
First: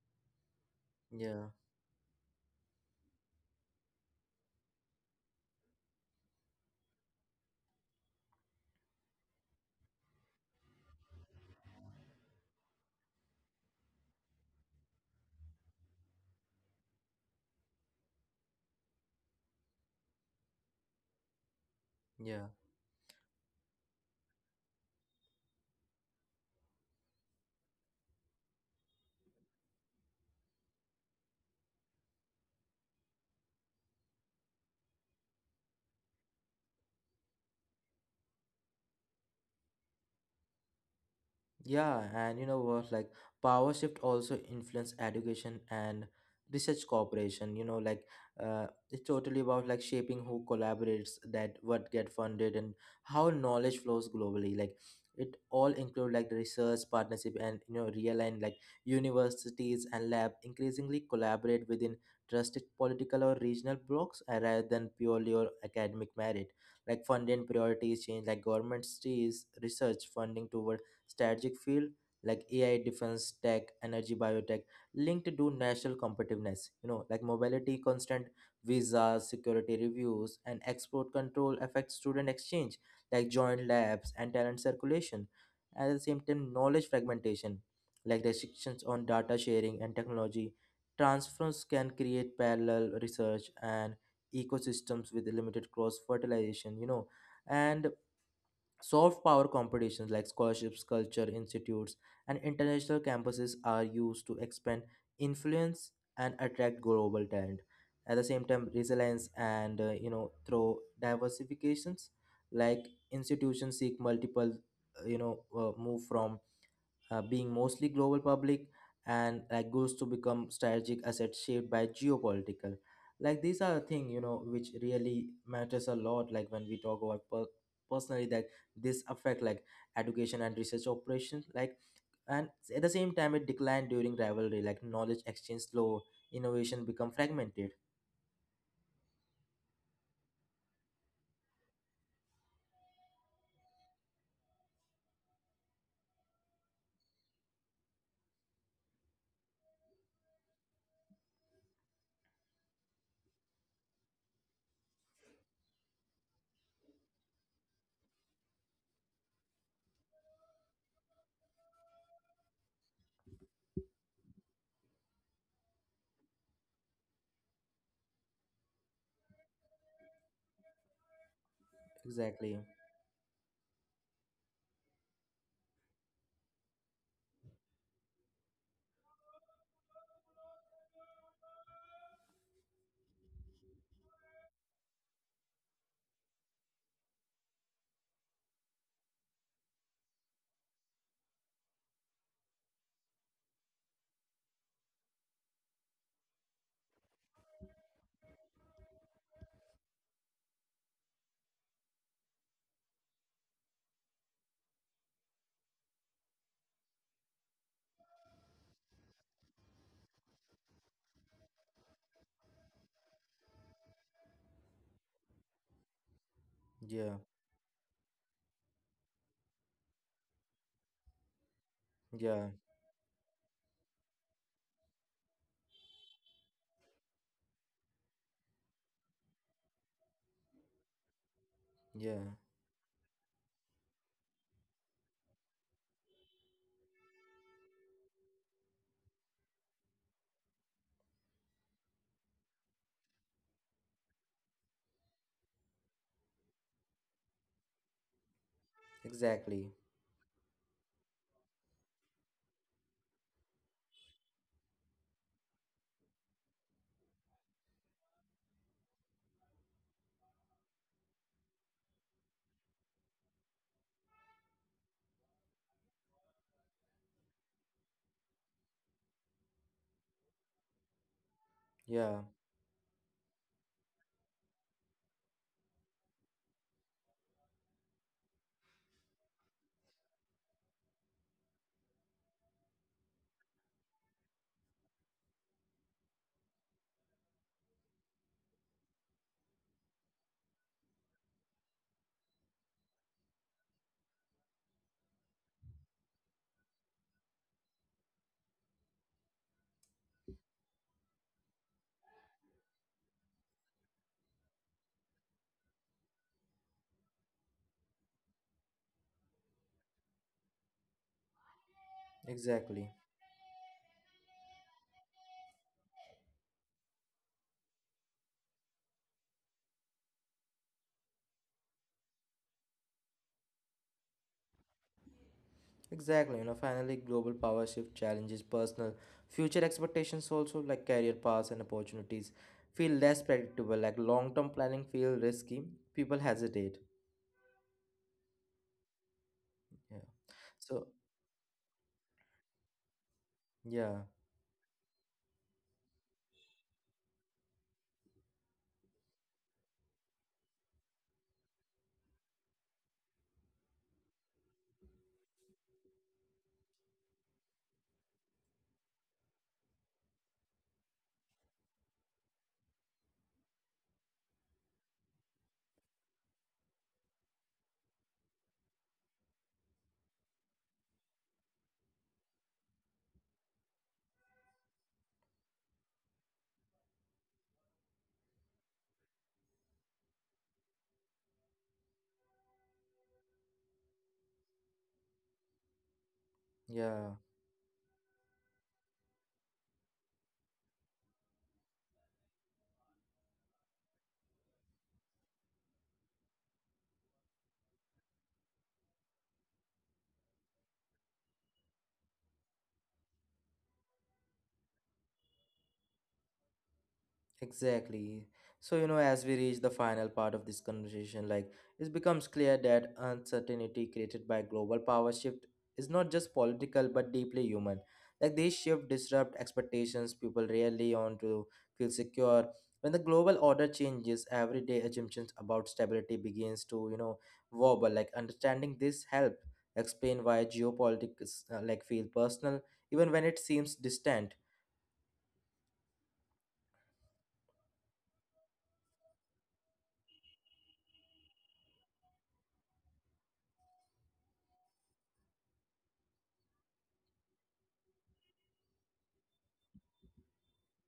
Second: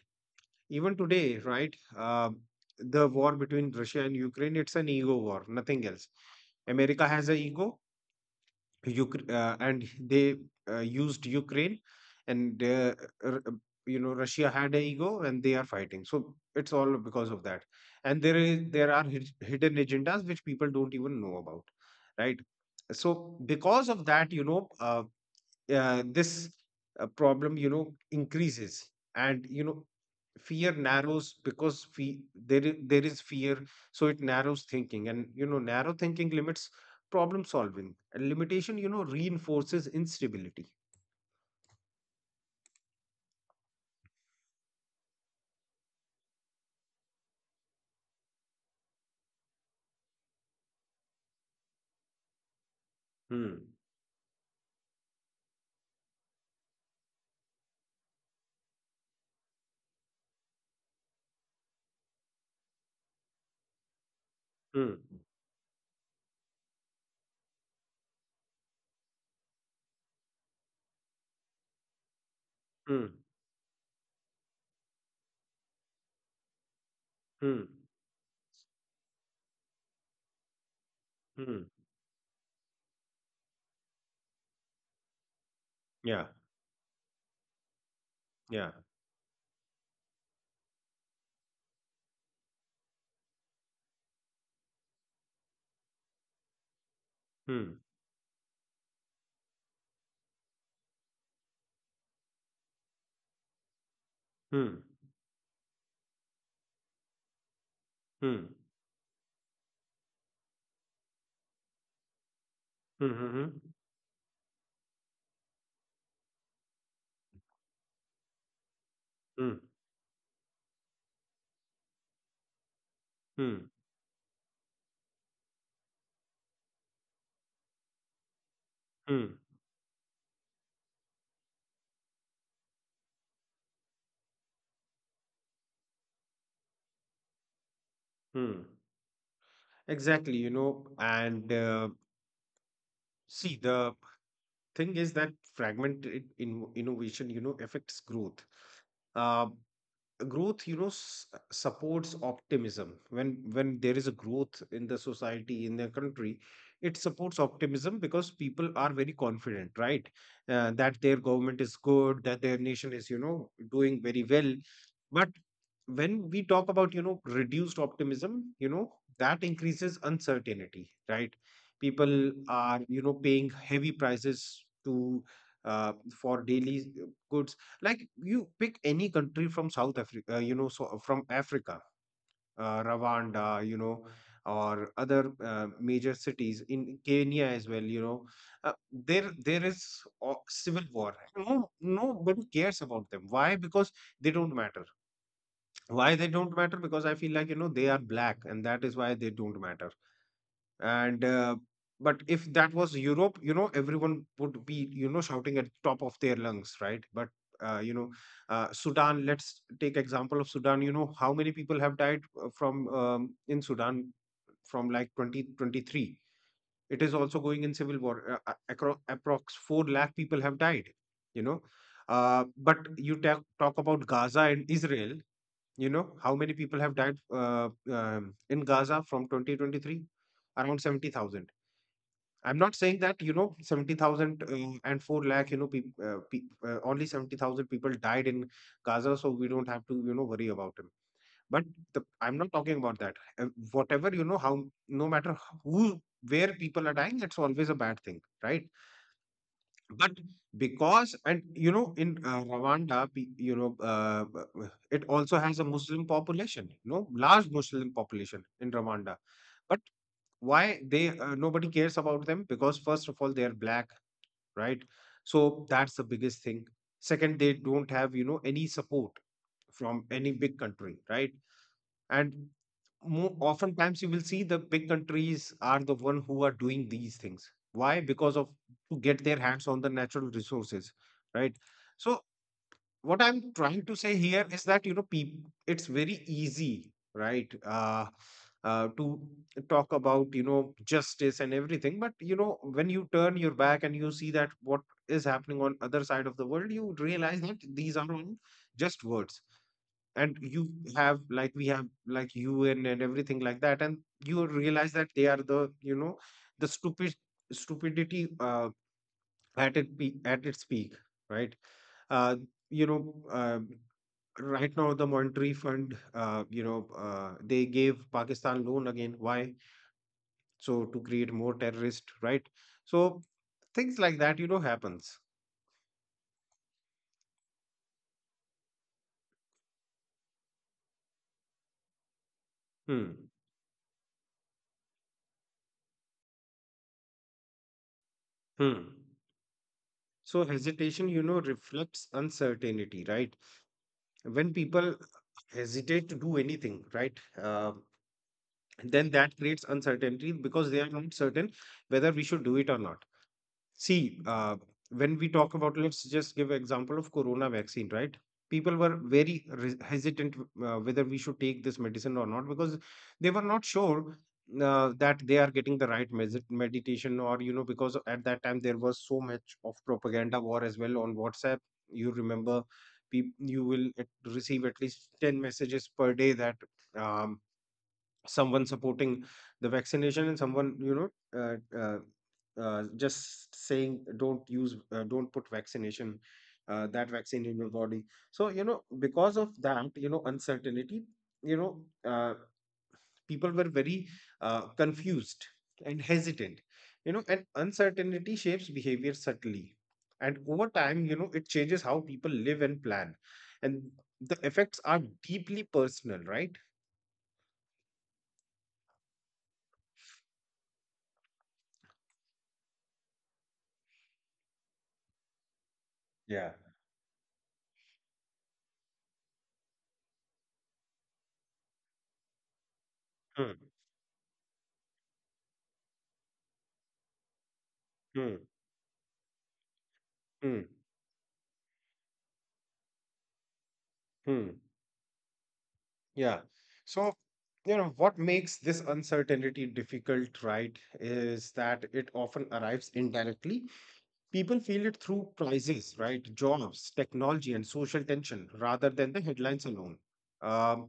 Speaker 2: even today,
Speaker 1: Yeah,
Speaker 2: right? The war between Russia and Ukraine, it's an ego war, nothing else. America has an ego, Ukr and they used Ukraine, and r- uh, you know, Russia had an ego, and they are fighting. So it's all because of that. And there are hidden agendas which people don't even know about, right?
Speaker 1: yeah.
Speaker 2: So because of that, you know, this problem, you know, increases. And you know, fear narrows, because there is fear, so it narrows thinking. And you know, narrow thinking limits problem solving, and limitation, you know, reinforces instability.
Speaker 1: Yeah, and you know what? Like power shift also influence education and research cooperation. You know, like it's totally about like shaping who collaborates, that what get funded, and how
Speaker 2: Hmm
Speaker 1: knowledge flows globally. Like it all include like research partnership and you know realign like universities and lab increasingly collaborate within trusted political or regional blocks, rather than
Speaker 2: hmm
Speaker 1: purely or academic merit. Like funding priorities change, like governments sees research funding toward strategic field like AI,
Speaker 2: hmm
Speaker 1: defense, tech, energy, biotech, linked to national competitiveness, you know, like
Speaker 2: hmm
Speaker 1: mobility, constant visas, security reviews, and export control
Speaker 2: hmm
Speaker 1: affect student exchange, like joint labs and talent circulation. At the same
Speaker 2: yeah
Speaker 1: time, knowledge fragmentation, like
Speaker 2: yeah
Speaker 1: restrictions on data sharing and technology transfers can create parallel research and ecosystems with limited cross fertilization, you know.
Speaker 2: hmm
Speaker 1: And soft power competitions like scholarships, culture institutes, and international campuses are used to
Speaker 2: hmm
Speaker 1: expand influence and attract global talent. At the same
Speaker 2: hmm
Speaker 1: time, resilience and you know through diversifications, like
Speaker 2: hmm hmm
Speaker 1: institutions seek multiple, you know, move from being mostly global public and
Speaker 2: hmm
Speaker 1: like goes to become strategic assets shaped by geopolitical like these
Speaker 2: hmm
Speaker 1: are a thing you know which really matters a lot like when we talk about personally that this
Speaker 2: hmm
Speaker 1: affect like education and research operations like and at the same time it declined during rivalry like knowledge exchange slow innovation become fragmented.
Speaker 2: hmm Exactly, you know, and see, the thing is that fragmented innovation, you know, affects growth. uh, Growth, you know, supports optimism. When there is a growth in the society, in the country, it supports optimism, because people are very confident, right, that their government is good, that their nation is, you know, doing very well. But when we talk about, you know, reduced optimism, you know, that increases uncertainty, right? People
Speaker 1: Exactly.
Speaker 2: are, you know, paying heavy prices to, for daily goods. Like, you pick any country from South Africa, you know, so from Africa, Rwanda, you know, or other major cities in Kenya as well, you know, there is civil war. No, nobody cares about them. Why? Because they don't matter. Why they don't matter? Because I feel like, you know, they are black, and that is why they don't matter. And but if that was Europe, you know, everyone would be, you know, shouting at top of their lungs, right? But you know, Sudan, let's take example of Sudan. You know, how many people have died, from in Sudan, from like 2023? It
Speaker 1: Yeah,
Speaker 2: is also going in civil war. Across approx 4 lakh people have died, you know.
Speaker 1: yeah,
Speaker 2: But you talk about Gaza and Israel, you know, how many people have died, in Gaza from 2023? Around 70,000.
Speaker 1: yeah,
Speaker 2: I'm not saying that, you know, 70,000 and 4 lakh, you know, peop pe only 70,000 people died in Gaza, so we don't have to, you know, worry about him. But I'm not talking about that. Whatever, you know, how, no matter who, where people are dying, it's always a bad thing, right?
Speaker 1: exactly.
Speaker 2: But because, and, you know, in Rwanda, you know, it also has a Muslim population, you know, large Muslim population in Rwanda. But why they nobody cares about them? Because first of all, they are black, right? So that's the biggest thing. Second, they don't have, you know, any support from any big country, right?
Speaker 1: Yeah.
Speaker 2: And more oftentimes you will see the big countries are the one who are doing these things. Why? Because of to get their hands on the natural resources, right? So what I'm trying to say here is that, you know, it's very easy, right, to talk about, you know, justice and everything. But you know, when you turn your back and you see that what is happening on other side of the world, you realize that these are on just words. And you have, like we have, like UN and everything like that, and you realize that they are the, you know, the stupidity at at its peak, right? Uh, you
Speaker 1: Exactly.
Speaker 2: know, right now the monetary fund, you know, they gave Pakistan loan again. Why? So to create more terrorists, right? So things like that, you know, happens.
Speaker 1: Exactly, you know, finally, global power shift challenges personal future expectations also, like career paths and opportunities feel
Speaker 2: Hmm.
Speaker 1: less predictable, like long term planning feel risky, people hesitate.
Speaker 2: Hmm.
Speaker 1: Yeah.
Speaker 2: So
Speaker 1: So,
Speaker 2: hesitation, you know, reflects uncertainty, right?
Speaker 1: yeah,
Speaker 2: When people hesitate to do anything, right? Then that creates uncertainty, because they are not certain whether we should do it or not. See, when we talk about, let's just give example of corona vaccine, right? People were very hesitant whether we should take this medicine or not, because they were not sure that they are getting the right meditation, or you know, because at that time there was so much of propaganda war as well on WhatsApp. You remember, peop you will receive at least 10 messages per day that, um, someone supporting the vaccination and someone, you know, uh, uh, just saying don't use, don't put vaccination, that
Speaker 1: yeah.
Speaker 2: vaccine in your body. So you know, because of that, you know, uncertainty, you know, uh, people were very confused and hesitant, you know. And uncertainty shapes behavior subtly, and over time, you know, it changes how people live and plan, and the effects are deeply personal, right?
Speaker 1: Exactly. So, you know, as we reach the final part of this conversation, like it becomes clear that uncertainty created by global power shift is not just
Speaker 2: yeah
Speaker 1: political but deeply human. Like these shift disrupt expectations people rarely on to feel secure. When the global
Speaker 2: Hmm.
Speaker 1: order changes, everyday assumptions about stability begins to, you know, wobble. Like
Speaker 2: hmm.
Speaker 1: understanding this help explain why
Speaker 2: Hmm.
Speaker 1: geopolitics like feel personal even when it seems distant.
Speaker 2: Hmm. Yeah. So, you know, what makes this uncertainty difficult, right, is that it often arrives indirectly. People feel it through prices, right, jobs, technology, and social tension rather than the headlines alone. Um,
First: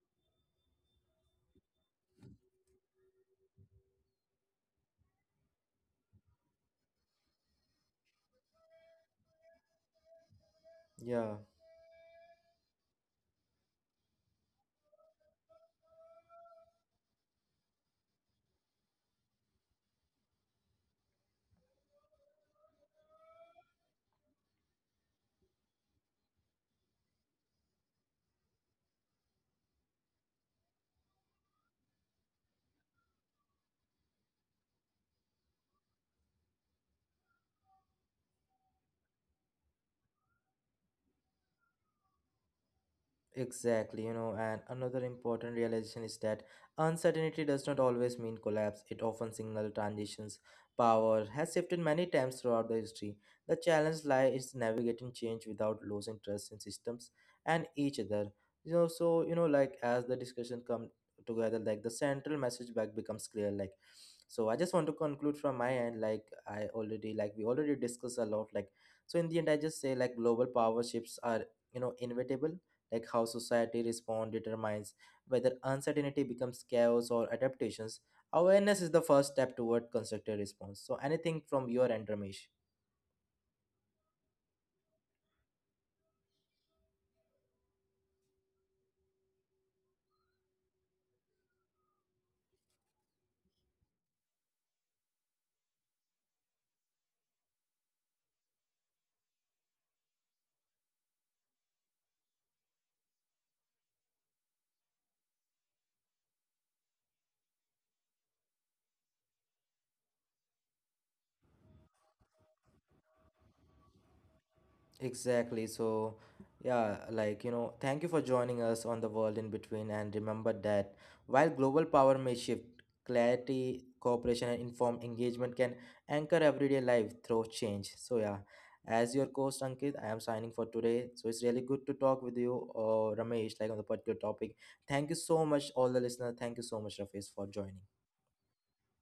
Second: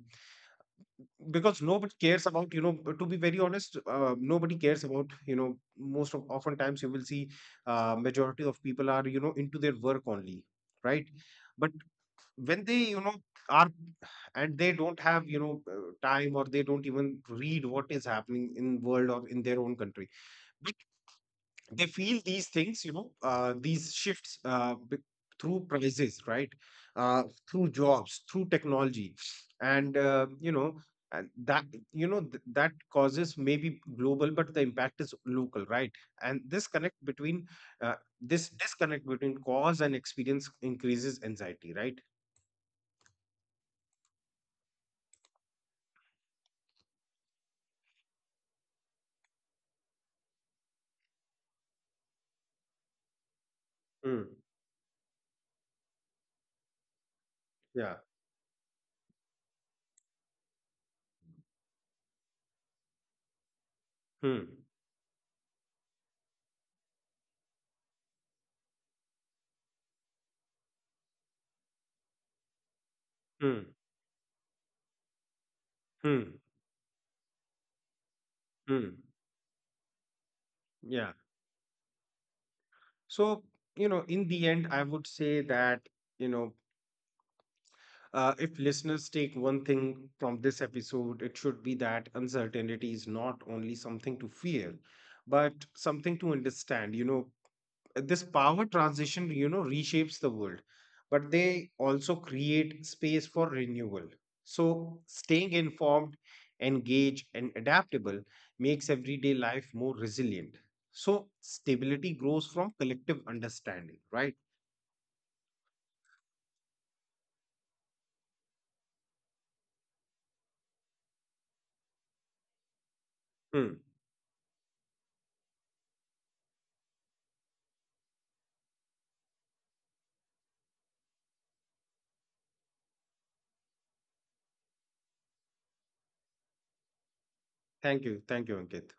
Speaker 2: because nobody cares about, you know, to be very honest, nobody cares about, you know, most of oftentimes you will see majority of people are, you know, into their work only, right?
Speaker 1: Yeah.
Speaker 2: But when they, you know, are, and they don't have, you know, time, or they don't even read what is happening in world or in their own country, but they feel these things, you know, these shifts, through prices, right, uh, through jobs, through technology, and you know, and that, you know, that causes maybe global, but the impact is local, right? And this connect between uh, this disconnect between cause and experience increases anxiety, right?
Speaker 1: Exactly, you know, and another important realization is that uncertainty does not always mean collapse. It often signals transitions. Power has shifted many times throughout the history. The challenge
Speaker 2: Mm.
Speaker 1: lies in navigating change without losing trust in systems and
Speaker 2: Yeah.
Speaker 1: each other. You know, so you know, like as the discussion come together, like the central message back becomes clear. Like,
Speaker 2: Hmm.
Speaker 1: so I just want to conclude from my end. Like I already, like we already discussed a lot. Like, so in the end, I just say like global power shifts are you know inevitable like how
Speaker 2: Hmm.
Speaker 1: society responds determines whether uncertainty
Speaker 2: Hmm.
Speaker 1: becomes chaos or adaptations. Awareness is
Speaker 2: Hmm.
Speaker 1: the first step toward constructive response. So
Speaker 2: Yeah.
Speaker 1: anything from your end, Ramesh?
Speaker 2: So, you know, in the end, I would say that, you know, if listeners take one thing from this episode, it should be that uncertainty is not only something to fear, but something to understand. You know, this power transition, you know, reshapes the world, but they also create space for renewal. So staying informed, engaged, and adaptable makes everyday life more resilient. So stability grows from collective understanding, right?
Speaker 1: Exactly. So, yeah, like, you know, thank you for joining us on The World in Between. And remember that while global power may shift,
Speaker 2: Hmm.
Speaker 1: clarity, cooperation, and informed engagement can anchor everyday life through change. So, yeah, as your host, Ankit, I am signing for today. So, it's really good to talk with you, Ramesh, like on the particular topic. Thank you so much, all the listeners. Thank you so much, Ramesh, for joining.
Speaker 2: Thank you, thank you, Ankit.